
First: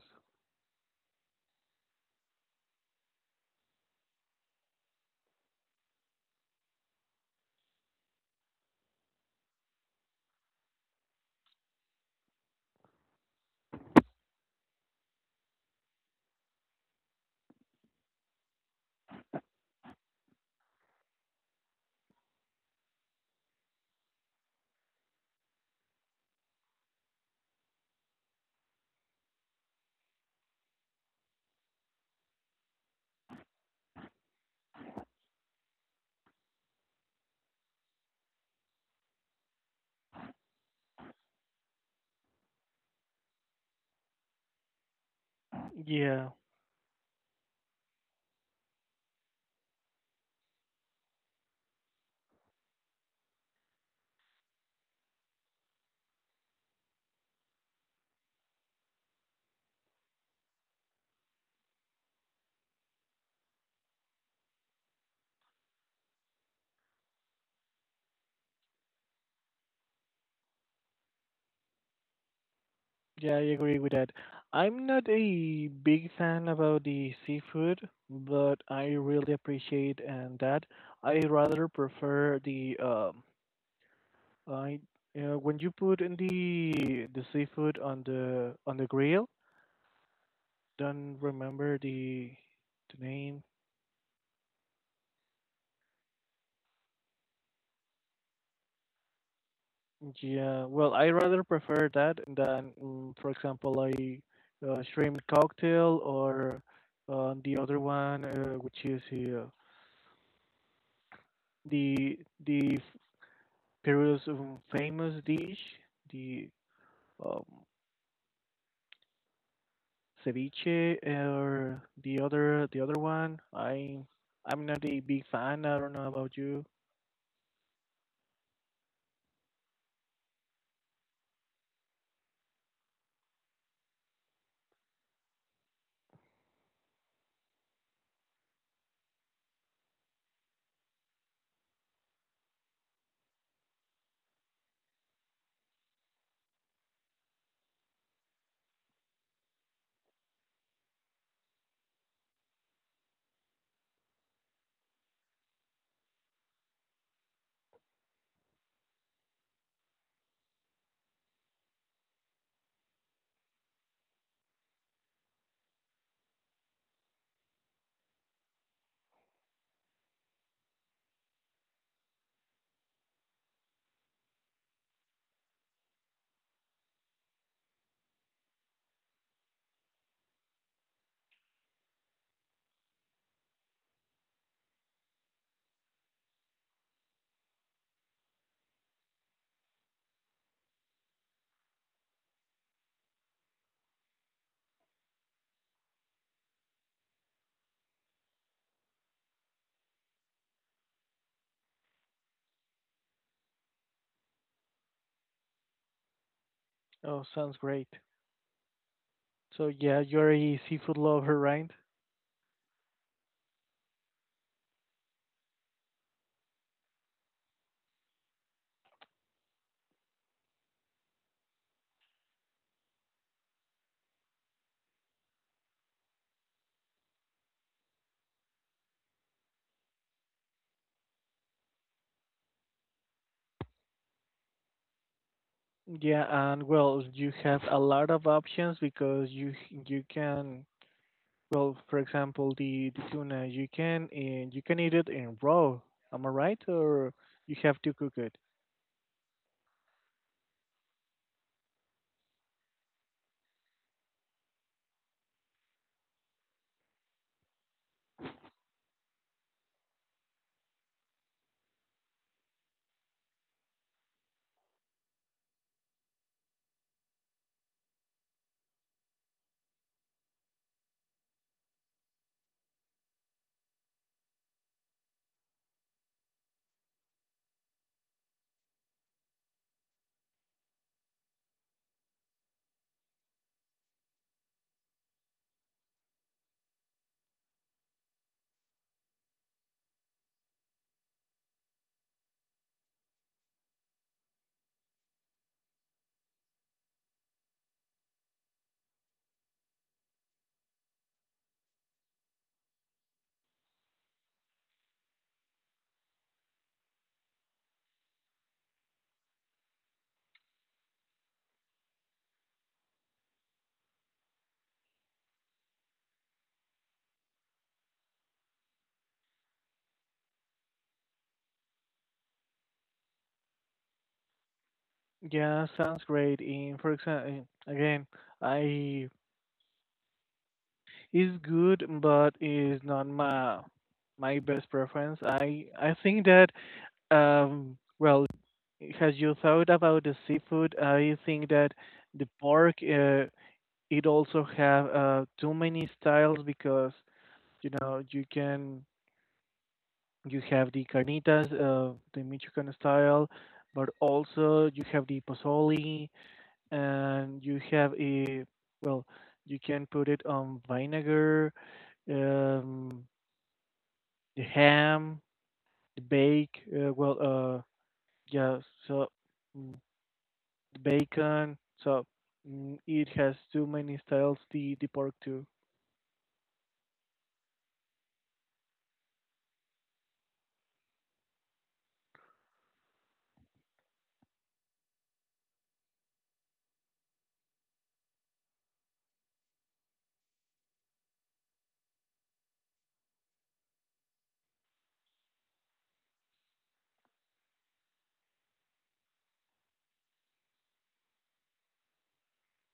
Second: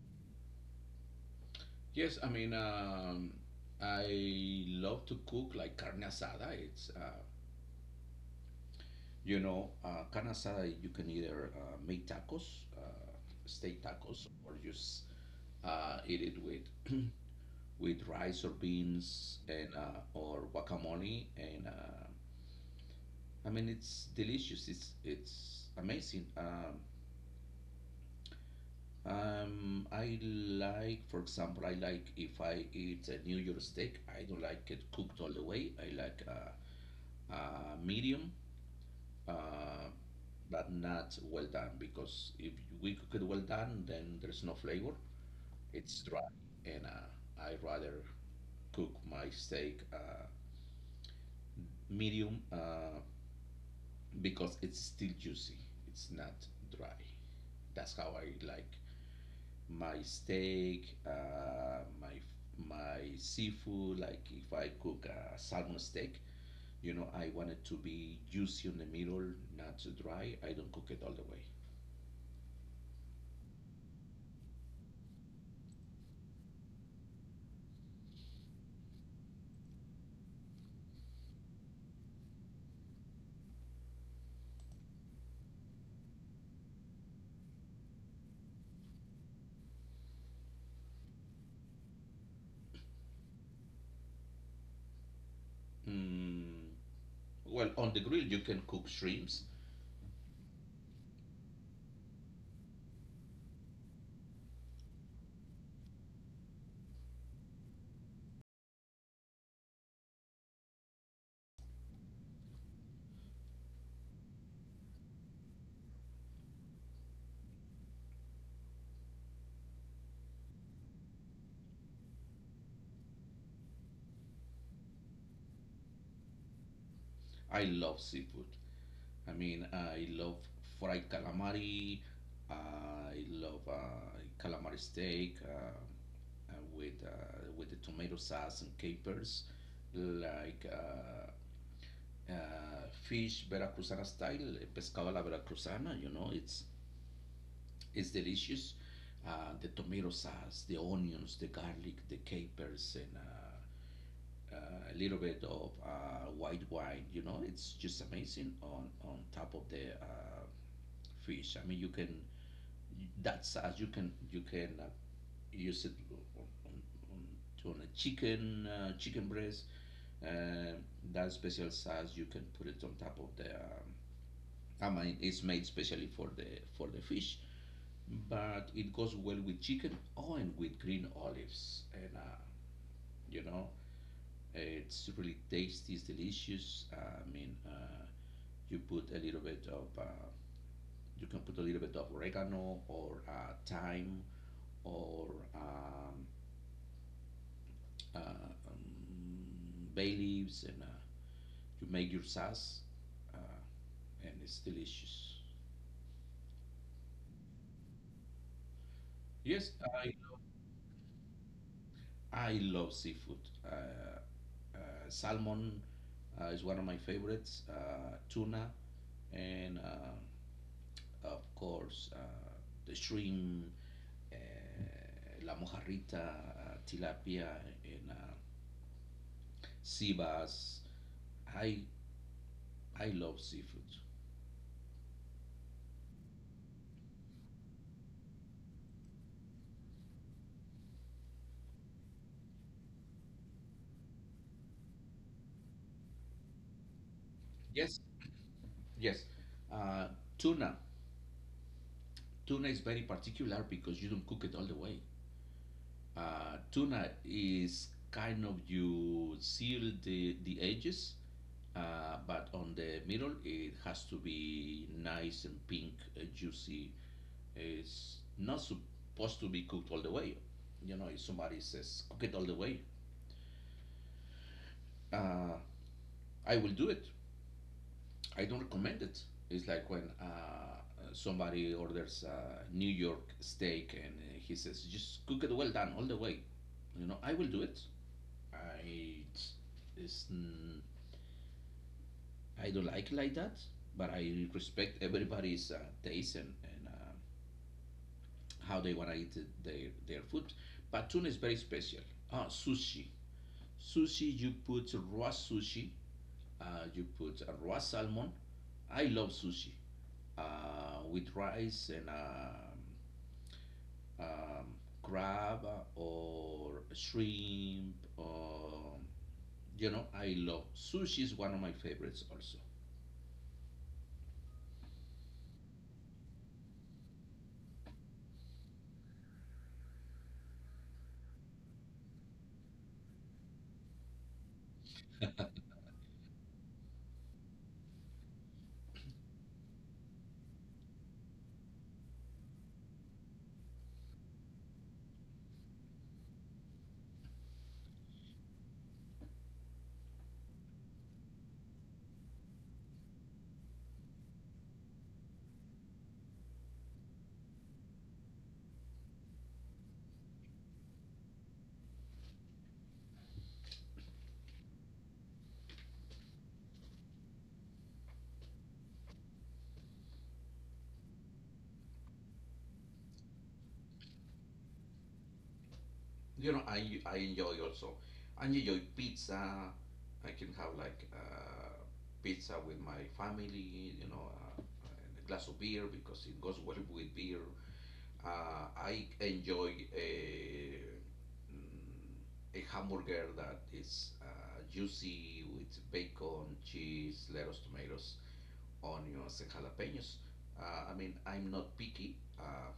Speaker 1: yes, I mean I love to cook like carne asada. It's you know carne asada. You can either make tacos, steak tacos, or just eat it with with rice or beans and or guacamole, and I mean, it's delicious. It's amazing. I like, for example, I like if I eat a New York steak, I don't like it cooked all the way. I like medium, uh, but not well done, because if we cook it well done, then there's no flavor. It's dry,
Speaker 2: Yeah.
Speaker 1: and I rather cook my steak medium, because it's still juicy. It's not dry. That's how I like my steak, my my seafood. Like if I cook a salmon steak, you know, I want it to be juicy in the middle, not too dry. I don't cook it all the way.
Speaker 2: Yeah, I agree with that. I'm not a big fan about the seafood, but I really appreciate and that. I rather prefer the I when you put in the seafood on the grill. Don't remember the name.
Speaker 1: Mm, well, on the grill you can cook shrimps.
Speaker 2: Yeah, well, I rather prefer that than, for example, a shrimp cocktail, or the other one, which is the the Peru's famous dish, the um, ceviche, or the other one. I'm not a big fan. I don't know about you.
Speaker 1: I love seafood. I mean, I love fried calamari. I love calamari steak, with the tomato sauce and capers. Like fish Veracruzana style, eh, pescado a la Veracruzana. You know, it's delicious. The tomato sauce, the onions, the garlic, the capers, and a little bit of white wine. You know, it's just amazing on top of the fish. I mean, you can that sauce you can use it on, on, on, on a chicken, chicken breast. Uh, that special sauce you can put it on top of the I mean, it's made specially for the fish, but it goes well with chicken, oh, and with green olives, and you know, it's really tasty, it's delicious. I mean, you put a little bit of you can put a little bit of oregano or thyme, or um, uh, bay leaves, and you make your sauce, uh, and it's delicious.
Speaker 2: Oh, sounds great. So
Speaker 1: Yes,
Speaker 2: yeah,
Speaker 1: I
Speaker 2: you're a seafood lover, right?
Speaker 1: I love seafood. Uh, Salmon is one of my favorites. Tuna, and of course the shrimp, uh, la mojarrita, tilapia, and sea bass. I I love seafood.
Speaker 2: Yeah, and well, you have a lot of options because you can, well, for example, the tuna you can eat it in raw. Am I right, or you have to
Speaker 1: Yes,
Speaker 2: cook it?
Speaker 1: yes. Uh, tuna, tuna is very particular because you don't cook it all the way. Tuna is kind of you seal the edges. But on the middle, it has to be nice and pink, juicy. It's not supposed to be cooked all the way. You know, if somebody says cook it all the way, uh, I will do it. I don't recommend it. It's like when somebody orders a New York steak and he says just cook it well done all the way. You know, I will do it. I It's, mm, I don't like it like that, but I respect everybody's taste, and how they wanna eat their their food. Batun is very special. Ah, sushi. Sushi, you put raw sushi. You put raw salmon. I love sushi with rice and um, crab, or shrimp. Or, you know, I love sushi is one of my favorites also.
Speaker 2: Yeah, sounds great. In for example, again, I is good, but is not my my best preference. I think that well, has you thought about the seafood? I think that the pork it also have too many styles because you know you can you have the carnitas, the Michoacan style, but also you have the pozole, and you have a, well, you can put it on vinegar, um the ham, the bake uh yeah so mm, the bacon, so it has too many styles the pork too.
Speaker 1: I enjoy also. I enjoy pizza. I can have like pizza with my family and a glass of beer because it goes well with beer. I enjoy a hamburger that is juicy, with bacon, cheese, lettuce, tomatoes, onions, and jalapenos. I mean, I'm not picky.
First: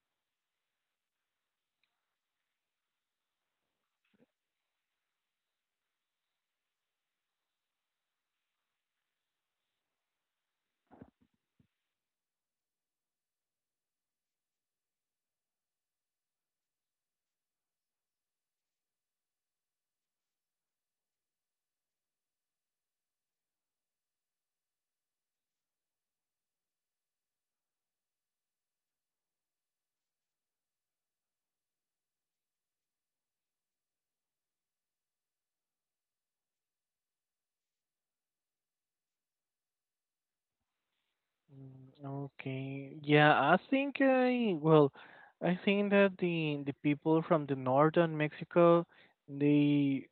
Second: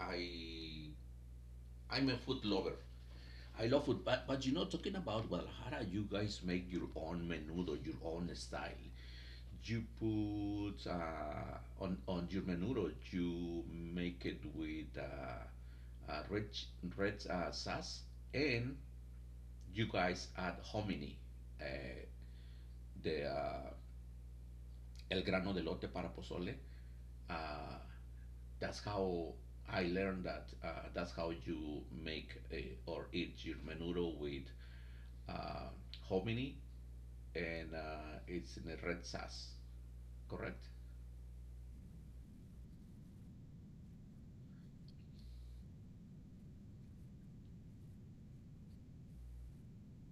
Speaker 1: I I'm a food lover. I love food, but talking about Guadalajara, you guys make your own menudo, your own style. You put on your menudo, you make it with red red sauce, and you guys add hominy, uh, the el grano de lote para pozole. Uh, that's how I learned that. That's how you make, or eat your menudo with uh, hominy, and it's in a red sauce, correct?
Speaker 2: Mm, okay, yeah, I think I well, I think that the people from the northern Mexico, they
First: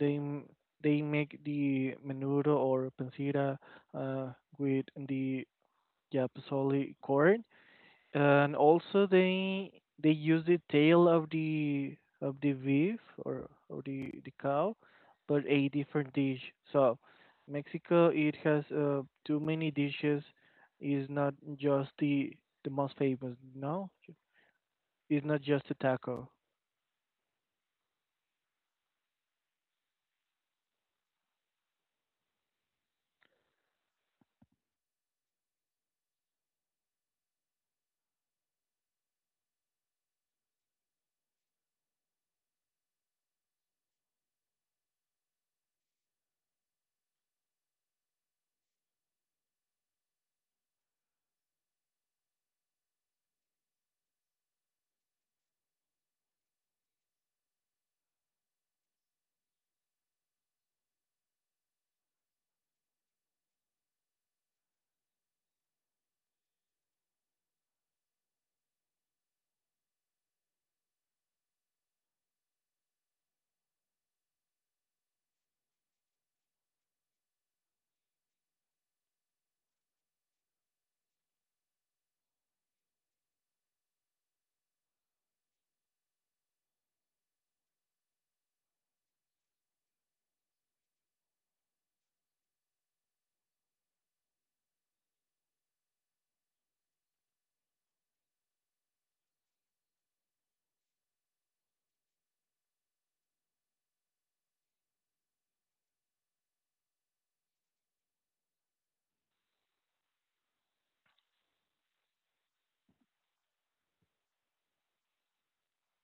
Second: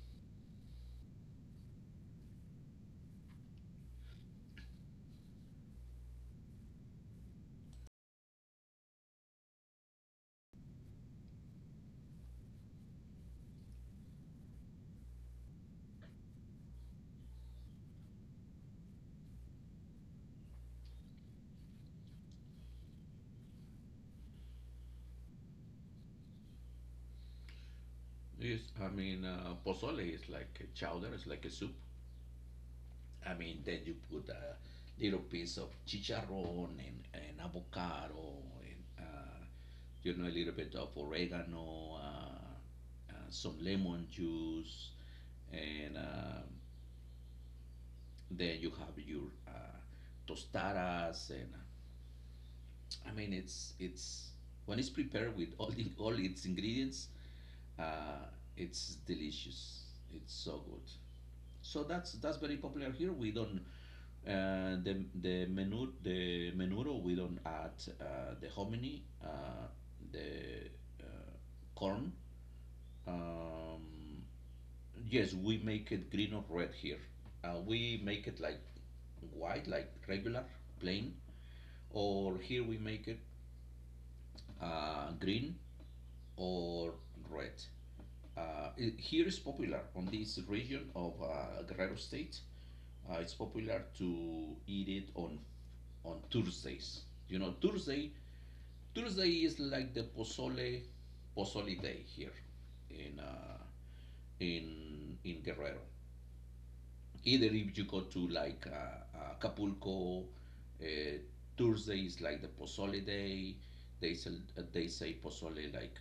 Speaker 2: They m- they make the menudo or pancita uh, with the yapasoli corn, and also they use the tail of the beef or of the cow, but a different dish. So Mexico it has too many dishes. Is not just the most famous. No, it's not just a taco.
Speaker 1: Yes, I mean, pozole is like a chowder, it's like a soup. I mean, then you put a little piece of chicharron and avocado, and a little bit of oregano, some lemon juice, and then you have your tostadas. And I mean, when it's prepared with all its ingredients, Uh, it's delicious. It's so good. So that's very popular here. We don't the menu the menudo. We don't add the hominy, the uh, corn. Um, yes, we make it green or red here. We make it like white, like regular, plain, or here we make it green or red. Here is popular on this region of Guerrero State. It's popular to eat it on Thursdays. You know, Thursday is like the pozole day here in Guerrero either if you go to like Acapulco. uh, Thursday is like the Pozole day. They say Pozole like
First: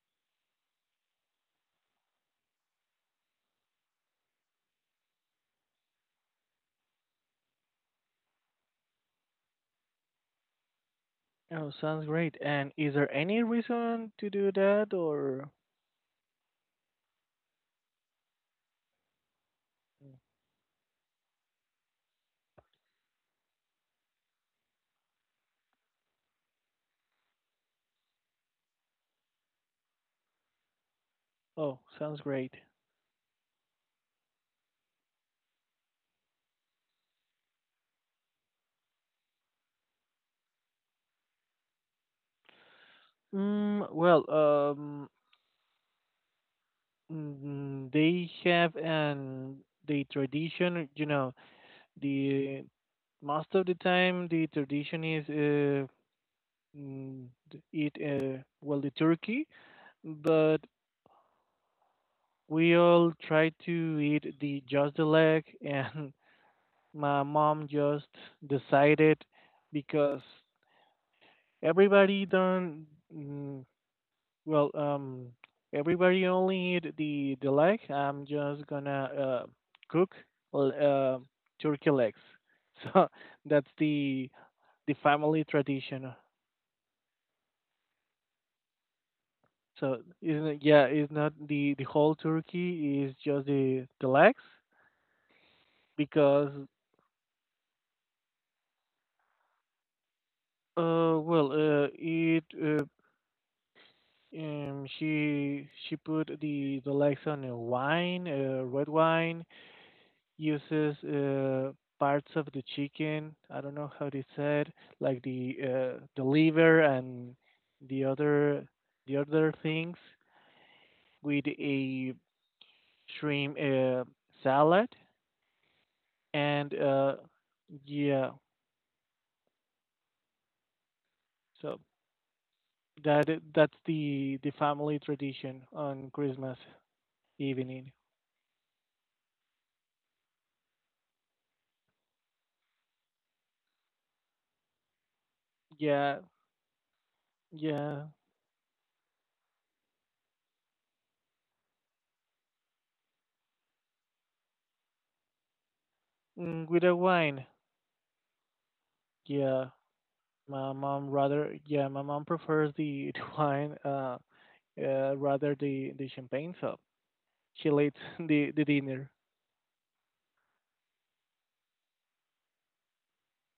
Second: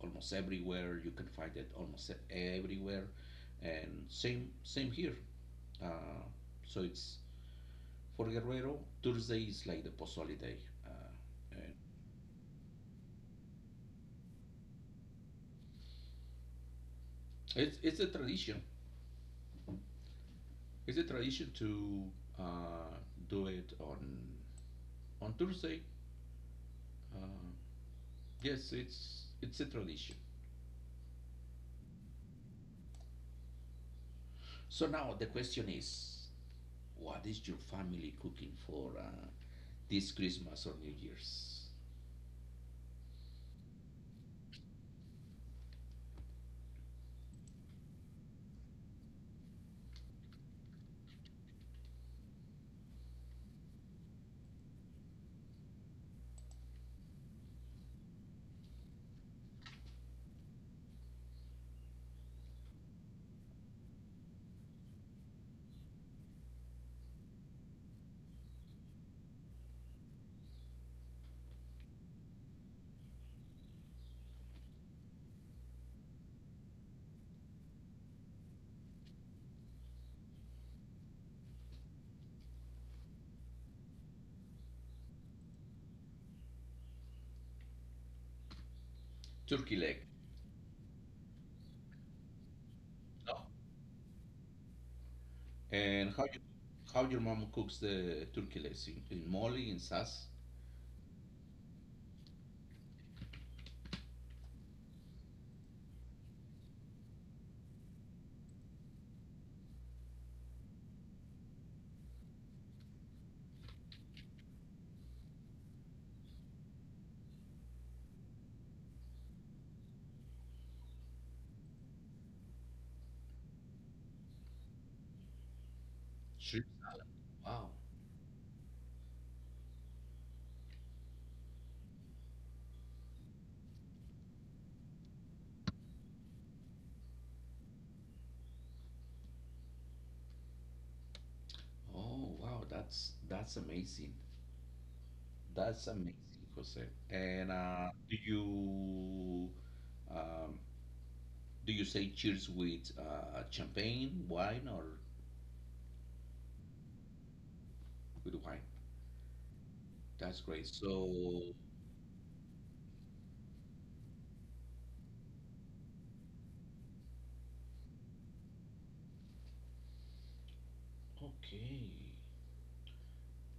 Speaker 1: almost everywhere. You can find it almost everywhere, and same here. Uh, so it's For Guerrero, Thursday is like the Pozole day.
Speaker 2: Oh,
Speaker 1: And
Speaker 2: sounds great. And is there any reason to do that or?
Speaker 1: It's a tradition. It's a tradition to uh, do it on Thursday. Uh, yes, it's a tradition.
Speaker 2: Oh, sounds great.
Speaker 1: So now the question is, what is your family cooking for this Christmas or New Year's?
Speaker 2: Well, they have an the tradition. You know, the most of the time the tradition is mm, eat well the turkey, but we all try to eat the just the leg, and my mom just decided because everybody don't. mm, Well, everybody only need the leg. I'm just gonna cook l- uh, turkey legs. So that's the family tradition.
Speaker 1: Turkey
Speaker 2: So
Speaker 1: leg.
Speaker 2: isn't it, yeah, it's not the the whole turkey. It's
Speaker 1: No.
Speaker 2: just the legs
Speaker 1: And how you,
Speaker 2: because
Speaker 1: how your mom cooks the turkey legs in moly, in sauce?
Speaker 2: well it she put the legs on a wine, red wine, uses parts of the chicken. I don't know how they said, like the liver and the other the other things with a shrimp salad.
Speaker 1: Shrimp.
Speaker 2: And uh,
Speaker 1: Wow.
Speaker 2: yeah, so that that's the family tradition on Christmas evening.
Speaker 1: Oh wow, that's amazing. That's
Speaker 2: Yeah,
Speaker 1: amazing, Jose. And
Speaker 2: yeah,
Speaker 1: do you um, do you say cheers with champagne, wine, or
Speaker 2: with a wine.
Speaker 1: with wine?
Speaker 2: Yeah,
Speaker 1: That's great.
Speaker 2: my mom
Speaker 1: So
Speaker 2: rather. Yeah, my mom prefers the wine. Rather the champagne, so she leads the dinner.
Speaker 1: okay.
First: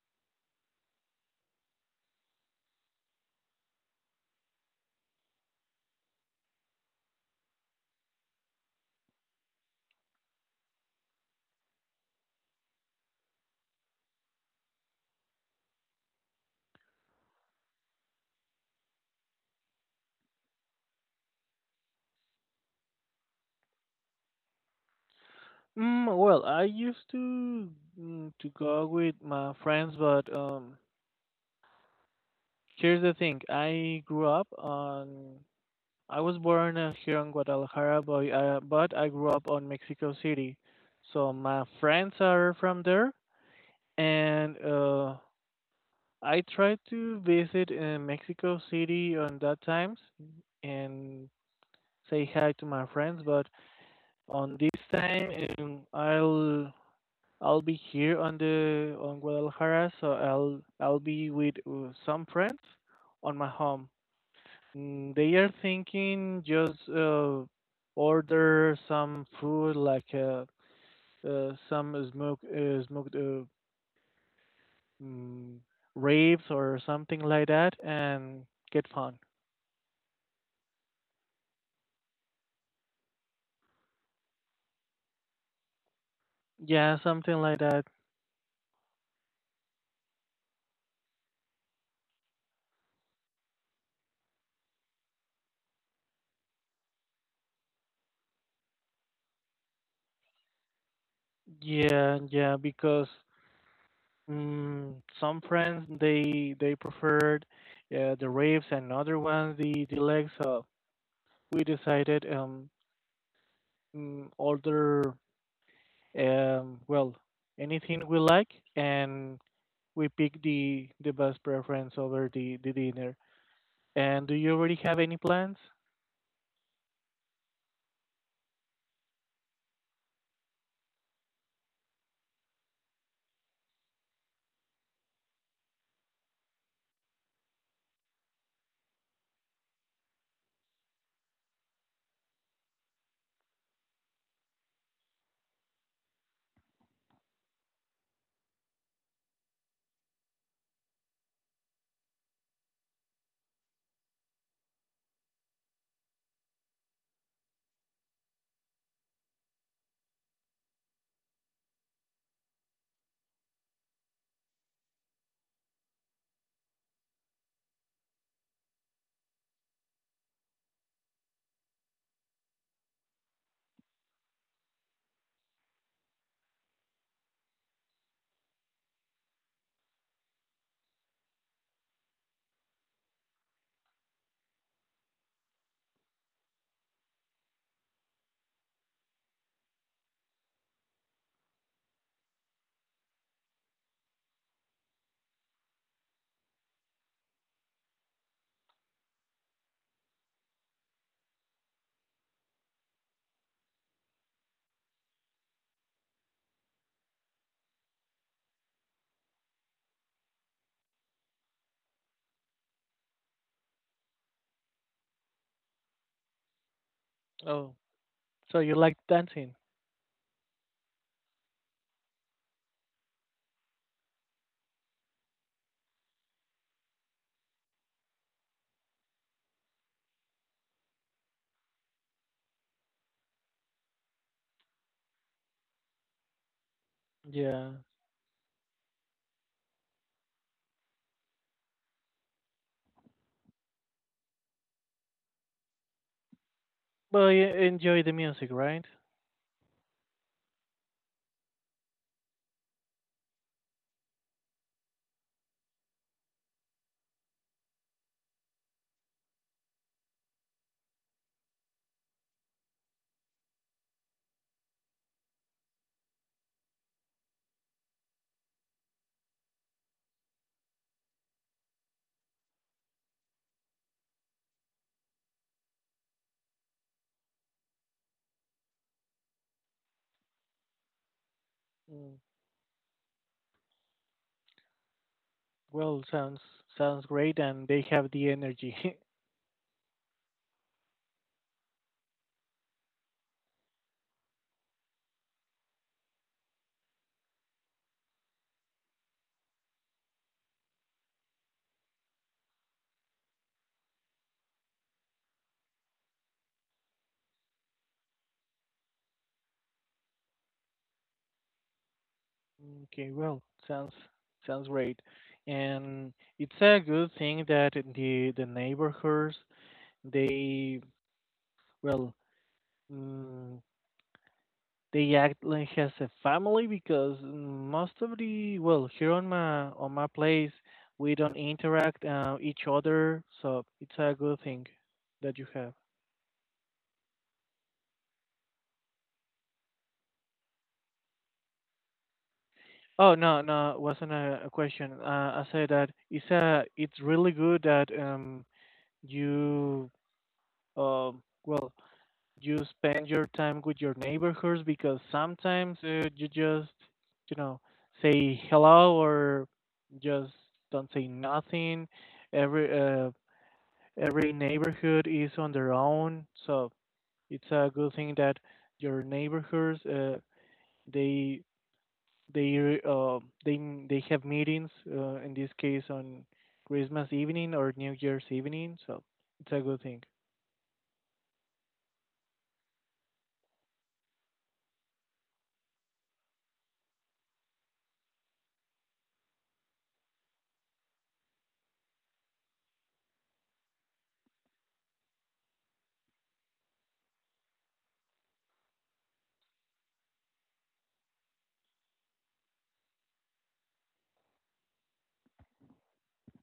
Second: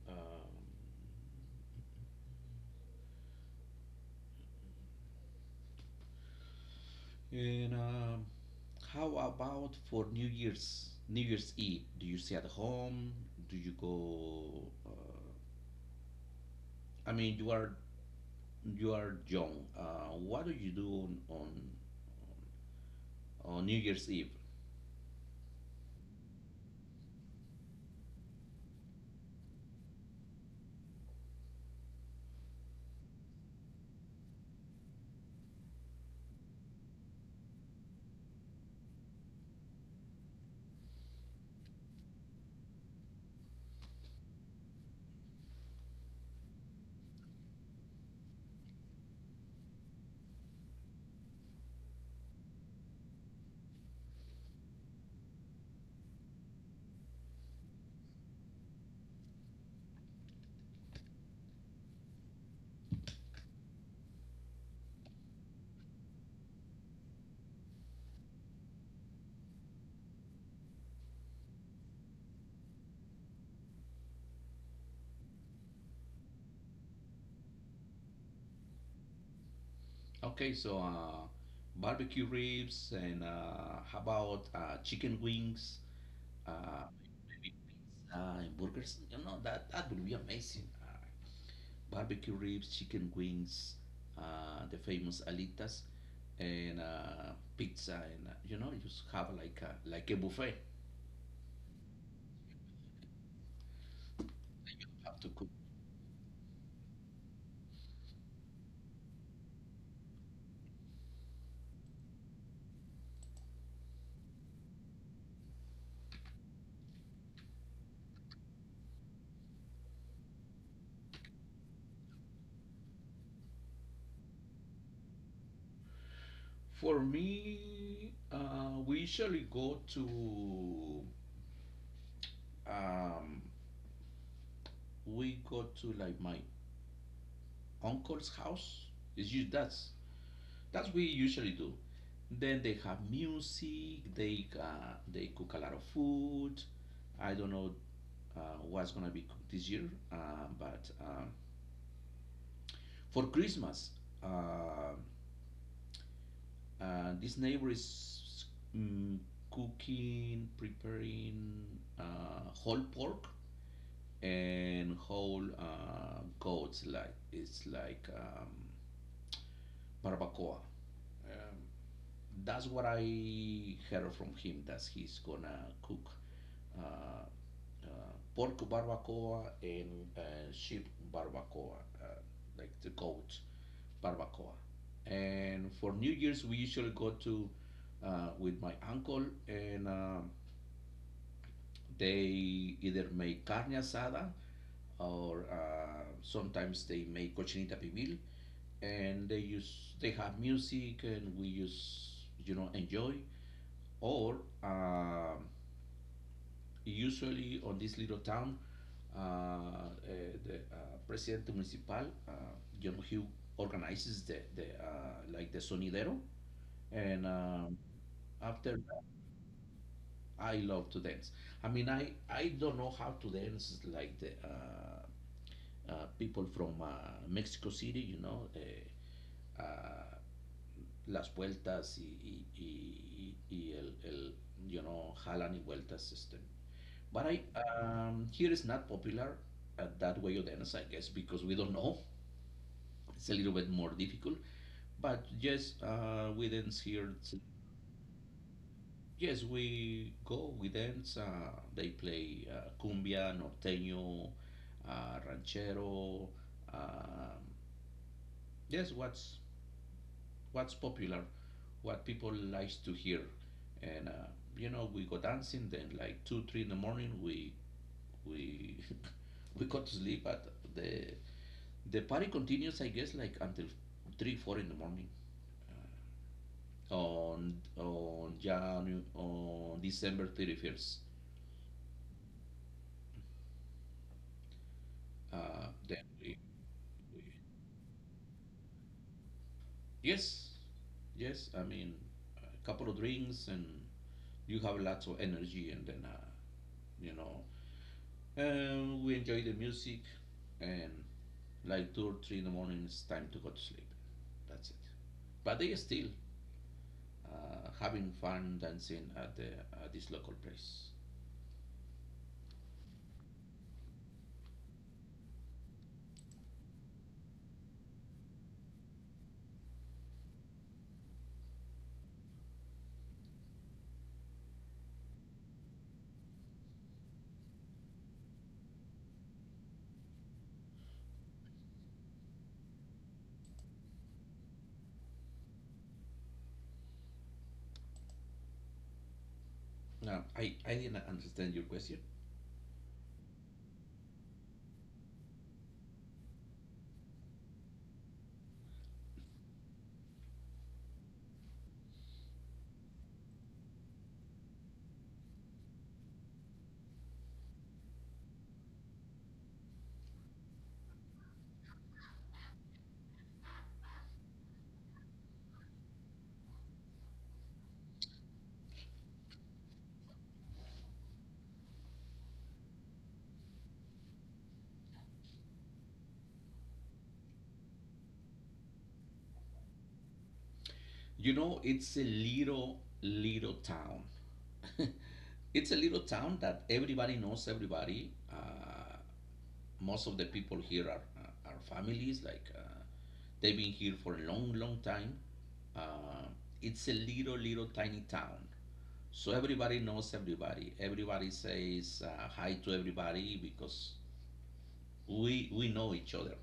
Speaker 1: Um, and How about for New Year's? New Year's Eve? Do you stay at home? Do you go? I mean, you are young. What do you do on New Year's Eve?
Speaker 2: Well, I used to to go with my friends, but here's the thing: I grew up on. I was born here in Guadalajara, but I grew up on Mexico City, so my friends are from there, and I tried to visit Mexico City on that times and say hi to my friends, but on this time um, I'll I'll be here on the on Guadalajara, so I'll be with some friends on my home. They are thinking just order some food like some smoked mm, ribs or something like that and get fun.
Speaker 1: Okay, so barbecue ribs, and how about chicken wings? Uh,
Speaker 2: Yeah, something
Speaker 1: Maybe
Speaker 2: like that.
Speaker 1: pizza and burgers. You know, that would be amazing. Barbecue ribs, chicken wings, the famous alitas, and pizza, and you just have like a buffet.
Speaker 2: Yeah, yeah, because
Speaker 1: That you
Speaker 2: Mm,
Speaker 1: have to
Speaker 2: some
Speaker 1: cook.
Speaker 2: friends they preferred the raves and other ones the legs. We decided order um well anything we like and we pick the best preference over the dinner. And do you already have any plans?
Speaker 1: For me, we usually go to, um, we go to like my uncle's house. It's you that's we usually do. Then they have music. They cook a lot of food. I don't know uh, what's gonna be cooked this year, but for Christmas. Uh, this neighbor is mm, cooking, preparing whole pork and whole goats. Like it's like barbacoa. Um, that's what I heard from him. That he's gonna cook uh, pork barbacoa and sheep barbacoa, uh, like the goat barbacoa. And for New Year's, we usually go to, with my uncle, and they either make carne asada, or sometimes they make cochinita pibil. And they have music, and we use you know enjoy. Or um usually on this little town, uh, the presidente municipal, you know, he organizes the like the sonidero, and
Speaker 2: Oh, so
Speaker 1: after
Speaker 2: you like
Speaker 1: that,
Speaker 2: dancing?
Speaker 1: I love to dance. I mean, I don't know how to dance like the people from Mexico City, you know, uh, las vueltas y, y, y, y y el, you know, jalan y vueltas system. But I
Speaker 2: Yeah.
Speaker 1: here is not popular that way of dance, I guess, because we don't know. It's a little bit more difficult. But yes, we dance here.
Speaker 2: Well, you enjoy the music, right?
Speaker 1: Yes, we go, we dance. They play cumbia, norteño, ranchero. Um, yes, what's popular, what people likes to hear, and we go dancing. Then, like, two, three in the morning, we we go to sleep. But the party continues, I guess, like until three, four in the morning, on December 31st.
Speaker 2: Mm, Well,
Speaker 1: Then we
Speaker 2: sounds sounds great, and they have the energy.
Speaker 1: Yes, yes. I mean, a couple of drinks and you have lots of energy, and then you know, we enjoy the music, and like two or three in the morning, it's time to go to sleep. That's it. But they still having fun dancing at this local place.
Speaker 2: Okay, well, sounds sounds great, and it's a good thing that the neighborhoods they well mm, they act like as a family because most of the well here on my place we don't interact each other, so it's a good thing that you have.
Speaker 1: Now, I didn't understand your question.
Speaker 2: Oh no, no, wasn't a question. I said that it's a it's really good that you um well you spend your time with your neighborhoods because sometimes you just you know say hello or just don't say nothing every every neighborhood is on their own so it's a good thing that your neighborhoods they they uh, they they have meetings in this case on Christmas evening or New Year's evening so it's a good thing.
Speaker 1: You know, it's a little little town. It's a little town that everybody knows everybody. Most of the people here are families, like, they've been here for a long, long time. uh, it's a little little tiny town, so everybody knows everybody. Everybody says hi to everybody because we know each other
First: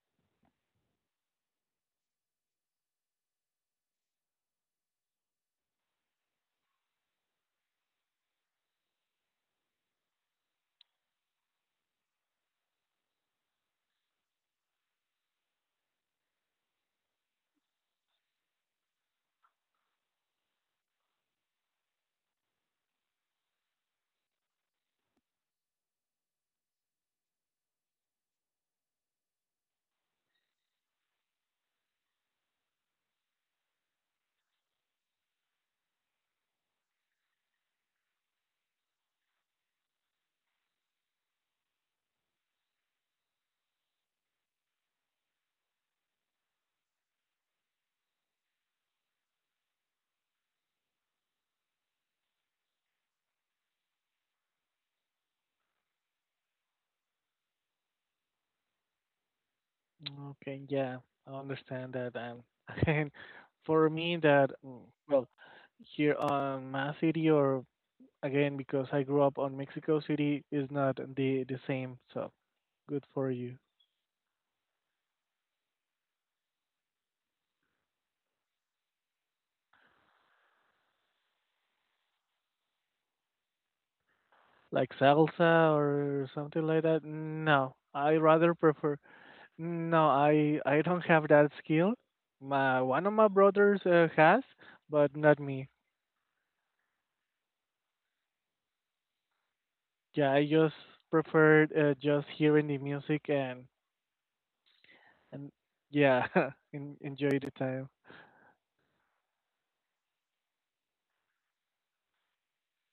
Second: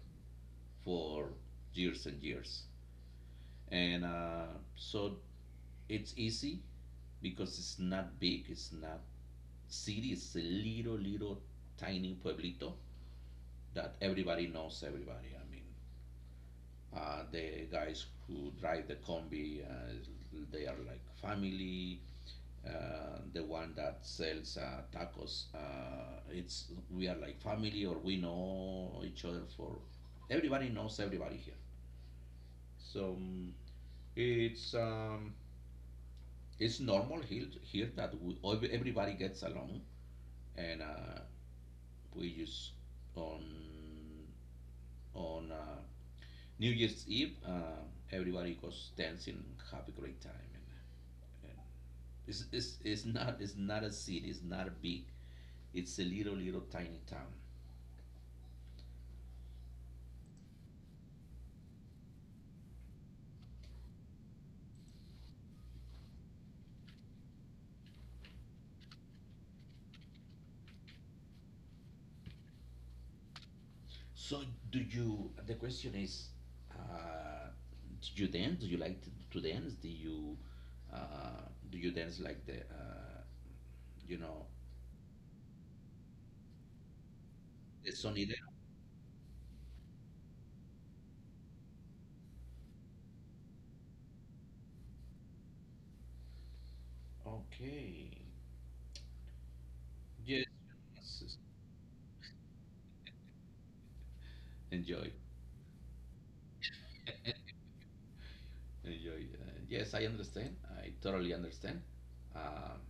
Speaker 1: for years and years. And so it's easy, because it's not big, it's not city, it's a little little tiny pueblito that everybody knows everybody. I mean, the guys who drive the combi, they are like family. The one that sells tacos, it's we are like family, or we know each other for. Everybody knows everybody here, so it's um, it's normal here, that everybody gets along, and we just on on uh, New Year's Eve, everybody goes dancing, have a great time, and it's not a city. It's not a big. It's a little little tiny town.
Speaker 2: Okay, yeah, I understand that. And for me, that well, here on my city, or again because I grew up on Mexico City, is not the the same. So good for you.
Speaker 1: So do you? The question is, uh, did you dance? Do you like to dance? Do you dance like the you know
Speaker 2: Like salsa or something like that. No,
Speaker 1: the
Speaker 2: I
Speaker 1: sonidero?
Speaker 2: rather prefer. No, I don't have that skill. My one of my brothers has, but not me.
Speaker 1: Okay.
Speaker 2: Yeah, I
Speaker 1: Yes.
Speaker 2: just
Speaker 1: Yes, yes.
Speaker 2: prefer just hearing the music and.
Speaker 1: Enjoy.
Speaker 2: And yeah, enjoy the time.
Speaker 1: Enjoy. Yes, I understand. I totally understand. Um,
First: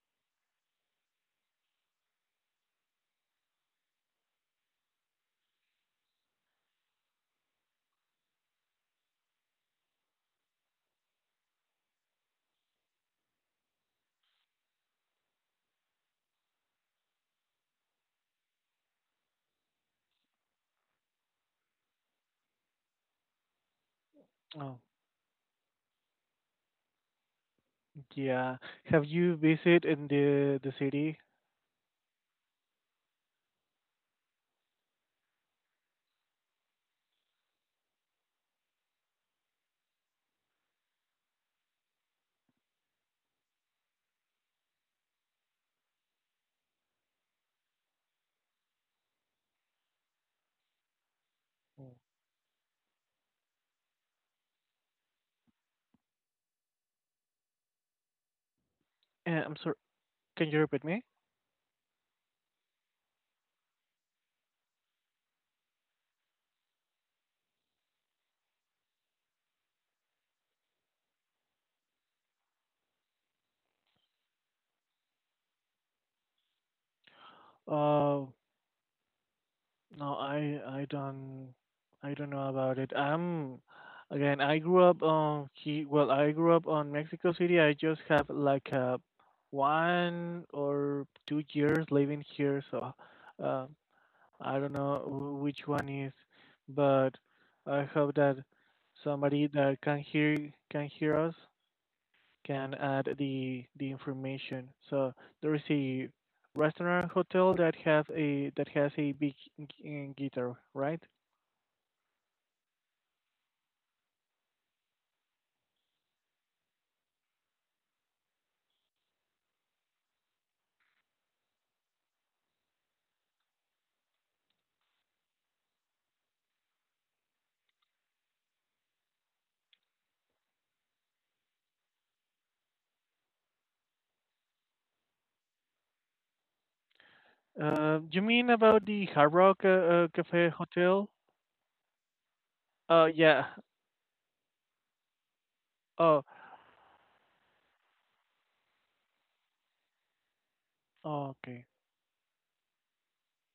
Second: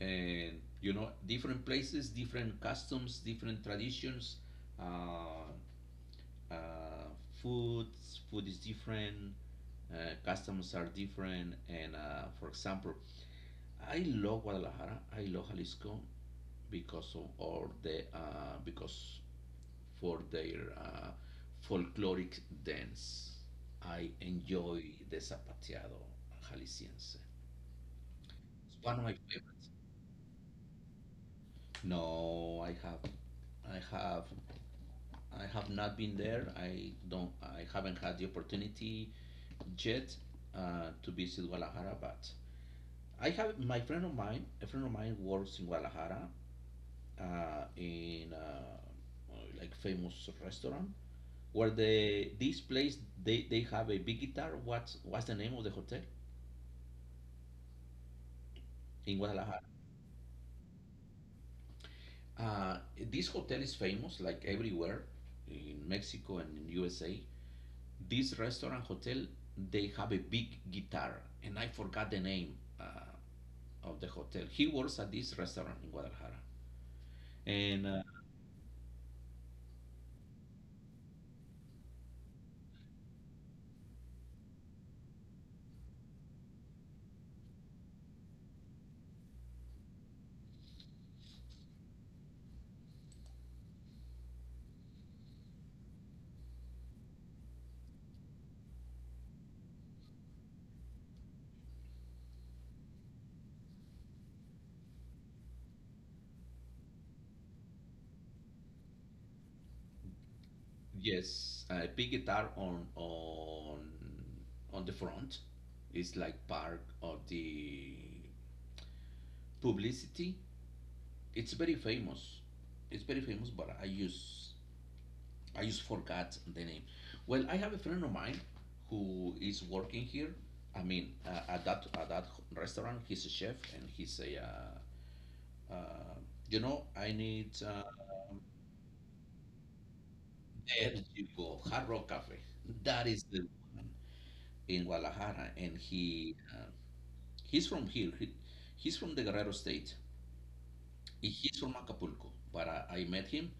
Speaker 1: and You know, different places, different customs, different traditions. Uh, uh, food is different, customs are different, and for example, I love Guadalajara, I love Jalisco, because of all the, because for their folkloric dance. I
Speaker 2: Oh,
Speaker 1: enjoy the zapateado jalisciense.
Speaker 2: yeah.
Speaker 1: It's one of
Speaker 2: Have
Speaker 1: my
Speaker 2: you
Speaker 1: favorites.
Speaker 2: visited in the city?
Speaker 1: No, i have I have not been there. I haven't had the opportunity jet, to visit Guadalajara, but I have my friend of mine. A friend of mine works in Guadalajara, in like famous restaurant, where
Speaker 2: Mm.
Speaker 1: the this place, they have a big guitar. What's the name of the hotel in
Speaker 2: Eh, I'm
Speaker 1: Guadalajara?
Speaker 2: sorry. Can you repeat me?
Speaker 1: Uh, this hotel is famous like everywhere in Mexico and in USA. This restaurant hotel, they have a big guitar, and I forgot the name of the hotel. He works at this restaurant in Guadalajara. And
Speaker 2: Oh, no, I don't I don't know about it. I'm again. I grew up on he. Well, I grew up on Mexico City. I just have like 1 or 2 years living here, so. Uh, I don't know which one is, but I hope that somebody that can hear us can add the information. So there is a restaurant hotel that has a big guitar, right?
Speaker 1: Yes, I pick guitar on the front. It's like part of the publicity. It's very famous. It's very famous, but I just forgot the name. Well, I have a friend of mine who is working here. I mean, at that restaurant, he's a chef, and he's a uh, I need.
Speaker 2: You mean about the Hard Rock Cafe
Speaker 1: There
Speaker 2: Hotel?
Speaker 1: you go, Hard Rock Cafe. That
Speaker 2: Oh
Speaker 1: is the
Speaker 2: yeah.
Speaker 1: one. In Guadalajara, and
Speaker 2: Oh,
Speaker 1: he's from here. He's from the Guerrero state. He's
Speaker 2: okay.
Speaker 1: from Acapulco, but I met him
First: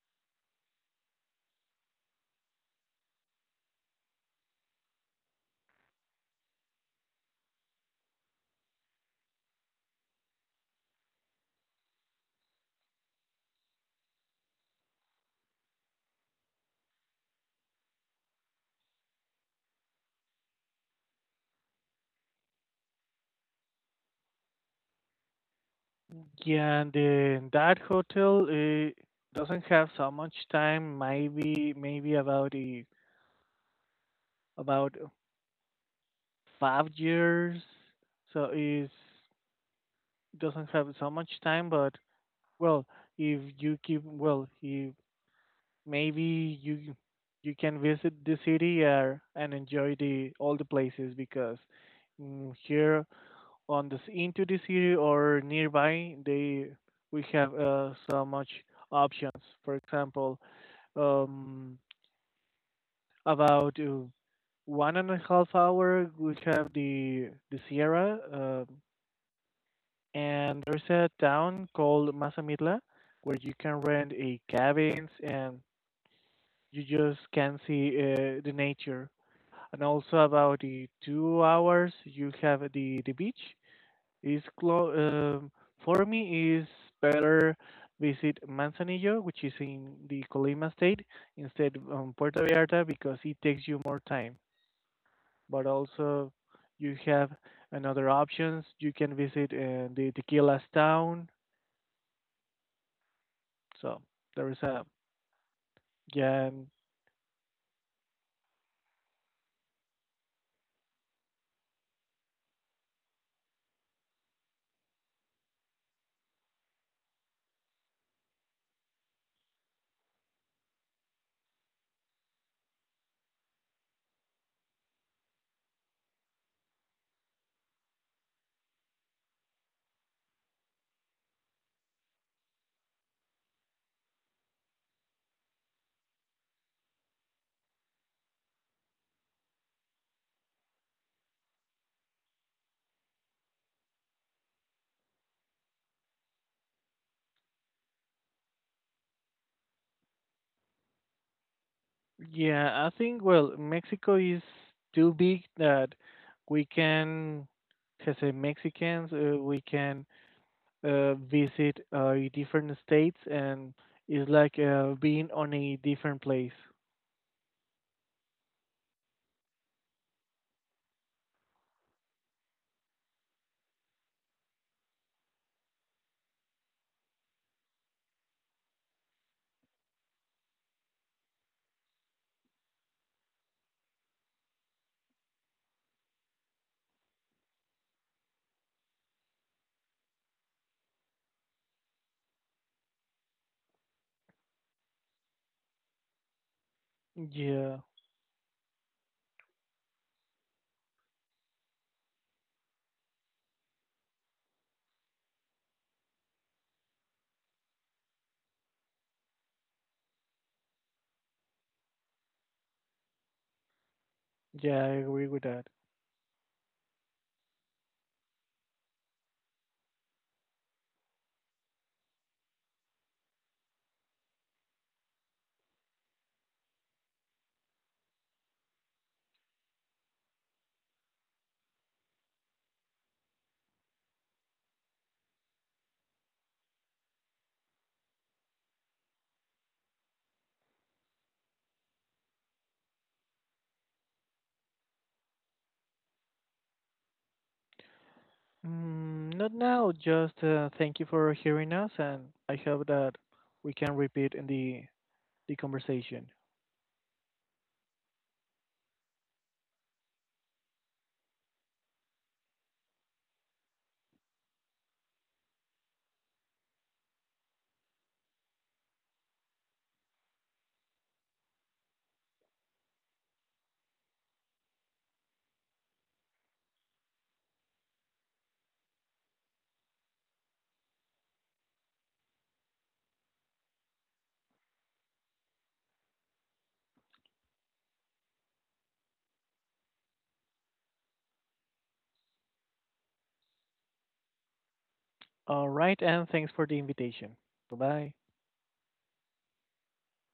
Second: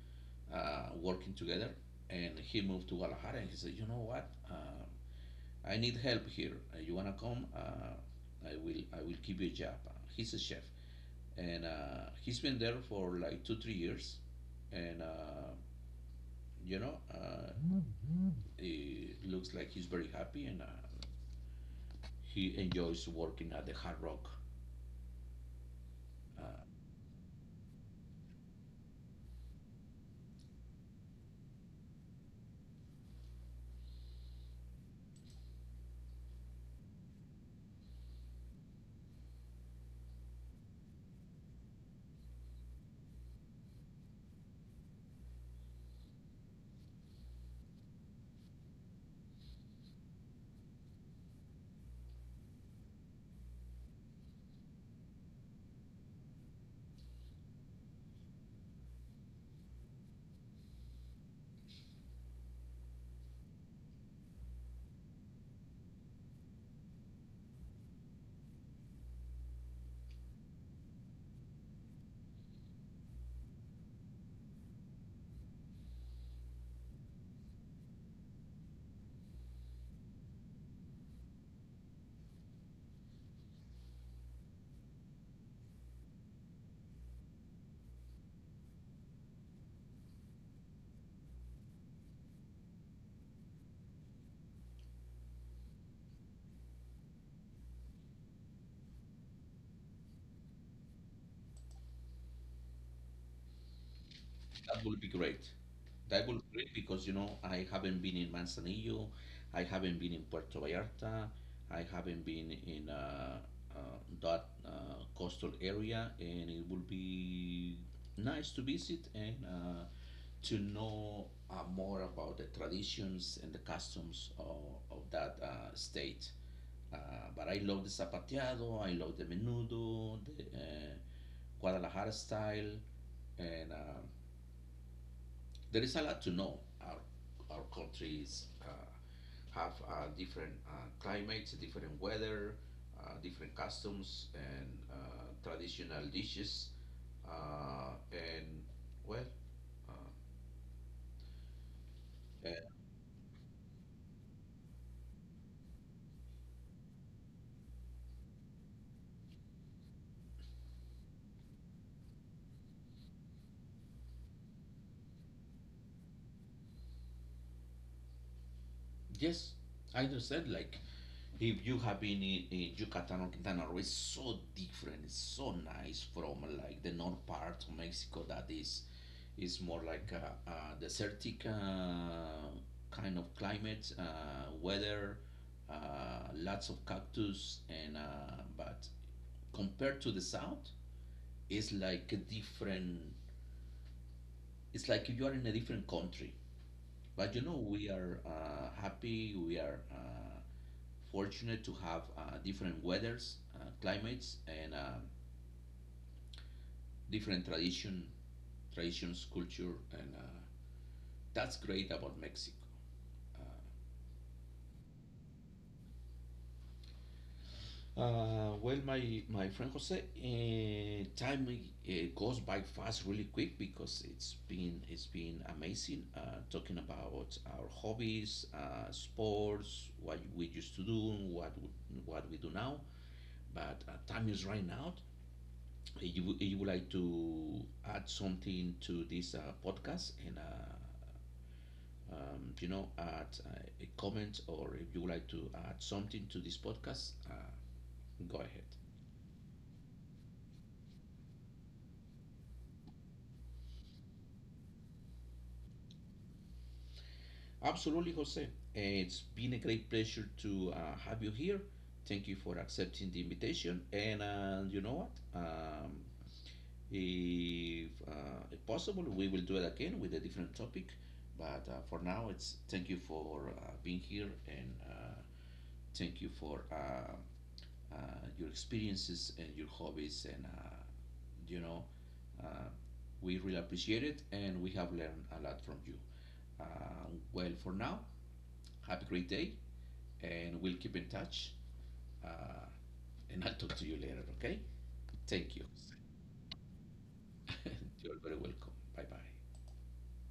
Speaker 1: working together, and he moved to Guadalajara. And he said, "You know what? I need help here. You wanna come? I will. I will give you a job." He's a chef, and he's been there for like two, 3 years, and you know, uh, it looks like he's very happy, and he enjoys working at the Hard Rock. Uh,
Speaker 2: Yeah, and then that hotel doesn't have so much time. Maybe, maybe about the about 5 years, so it doesn't have so much time. But well, if you keep well, you maybe you you can visit the city and enjoy the all the places because here on this into the city or nearby, they we have so much options. For example, um, about one and a half hour, we have the Sierra. And there's a town called Mazamitla where you can rent a cabins and you just can see the nature. And also about the 2 hours you have the beach is close. For me is better visit Manzanillo, which is in the Colima state, instead Puerto Vallarta because it takes you more time. But also you have another options. You can visit the Tequilas town. So there is a
Speaker 1: That will be great. That will
Speaker 2: yeah
Speaker 1: be
Speaker 2: um,
Speaker 1: great, because, you know, I haven't been in Manzanillo, I haven't been in Puerto Vallarta, I haven't been in uh, that coastal area, and it will be nice to visit, and to know more about the traditions and the customs of that state. Uh, but I love the zapateado, I love the menudo, the Guadalajara style, and there is a lot to know. Our countries have different climates, different weather, different customs, and traditional dishes. And Well, uh, uh,
Speaker 2: yeah. I think well, Mexico is too big that we can, as a Mexicans, we can visit different states and it's like being on a different place.
Speaker 1: yes, I understand. Like, if you have been in Yucatan or Quintana Roo, it's so different. It's so nice from like the north part of Mexico that is more like a desertic, kind of climate, weather, lots of cactus, and but compared to the south, it's like a different. It's like you are in a different country. But, you know,
Speaker 2: Yeah,
Speaker 1: we are happy. We are fortunate to have different weathers, climates, and different traditions, culture, and that's great about Mexico. Uh,
Speaker 2: yeah, I agree with that.
Speaker 1: Well, my friend Jose, time goes by fast, really quick, because it's been amazing talking about our hobbies, sports, what we used to do, what w- what we do now. But time is running out. You would like to add something to this podcast and. Add a comment, or if you would like to add something to this podcast, go ahead.
Speaker 2: Not now. Just thank you for hearing us, and I hope that we can repeat in the conversation.
Speaker 1: Absolutely, Jose. It's been a great pleasure to have you here. Thank you for accepting the invitation. And You know what? If possible, we will do it again with a different topic. But for now, it's thank you for being here, and thank you for uh, your experiences and your hobbies. And you know, uh, we really appreciate it, and we have learned a lot from you. Uh, well, for now, have a great day, and we'll keep in touch. Uh, and I'll talk to you later, okay? Thank you.
Speaker 2: All right, and thanks for the invitation. Bye bye.
Speaker 1: You're very welcome. Bye bye.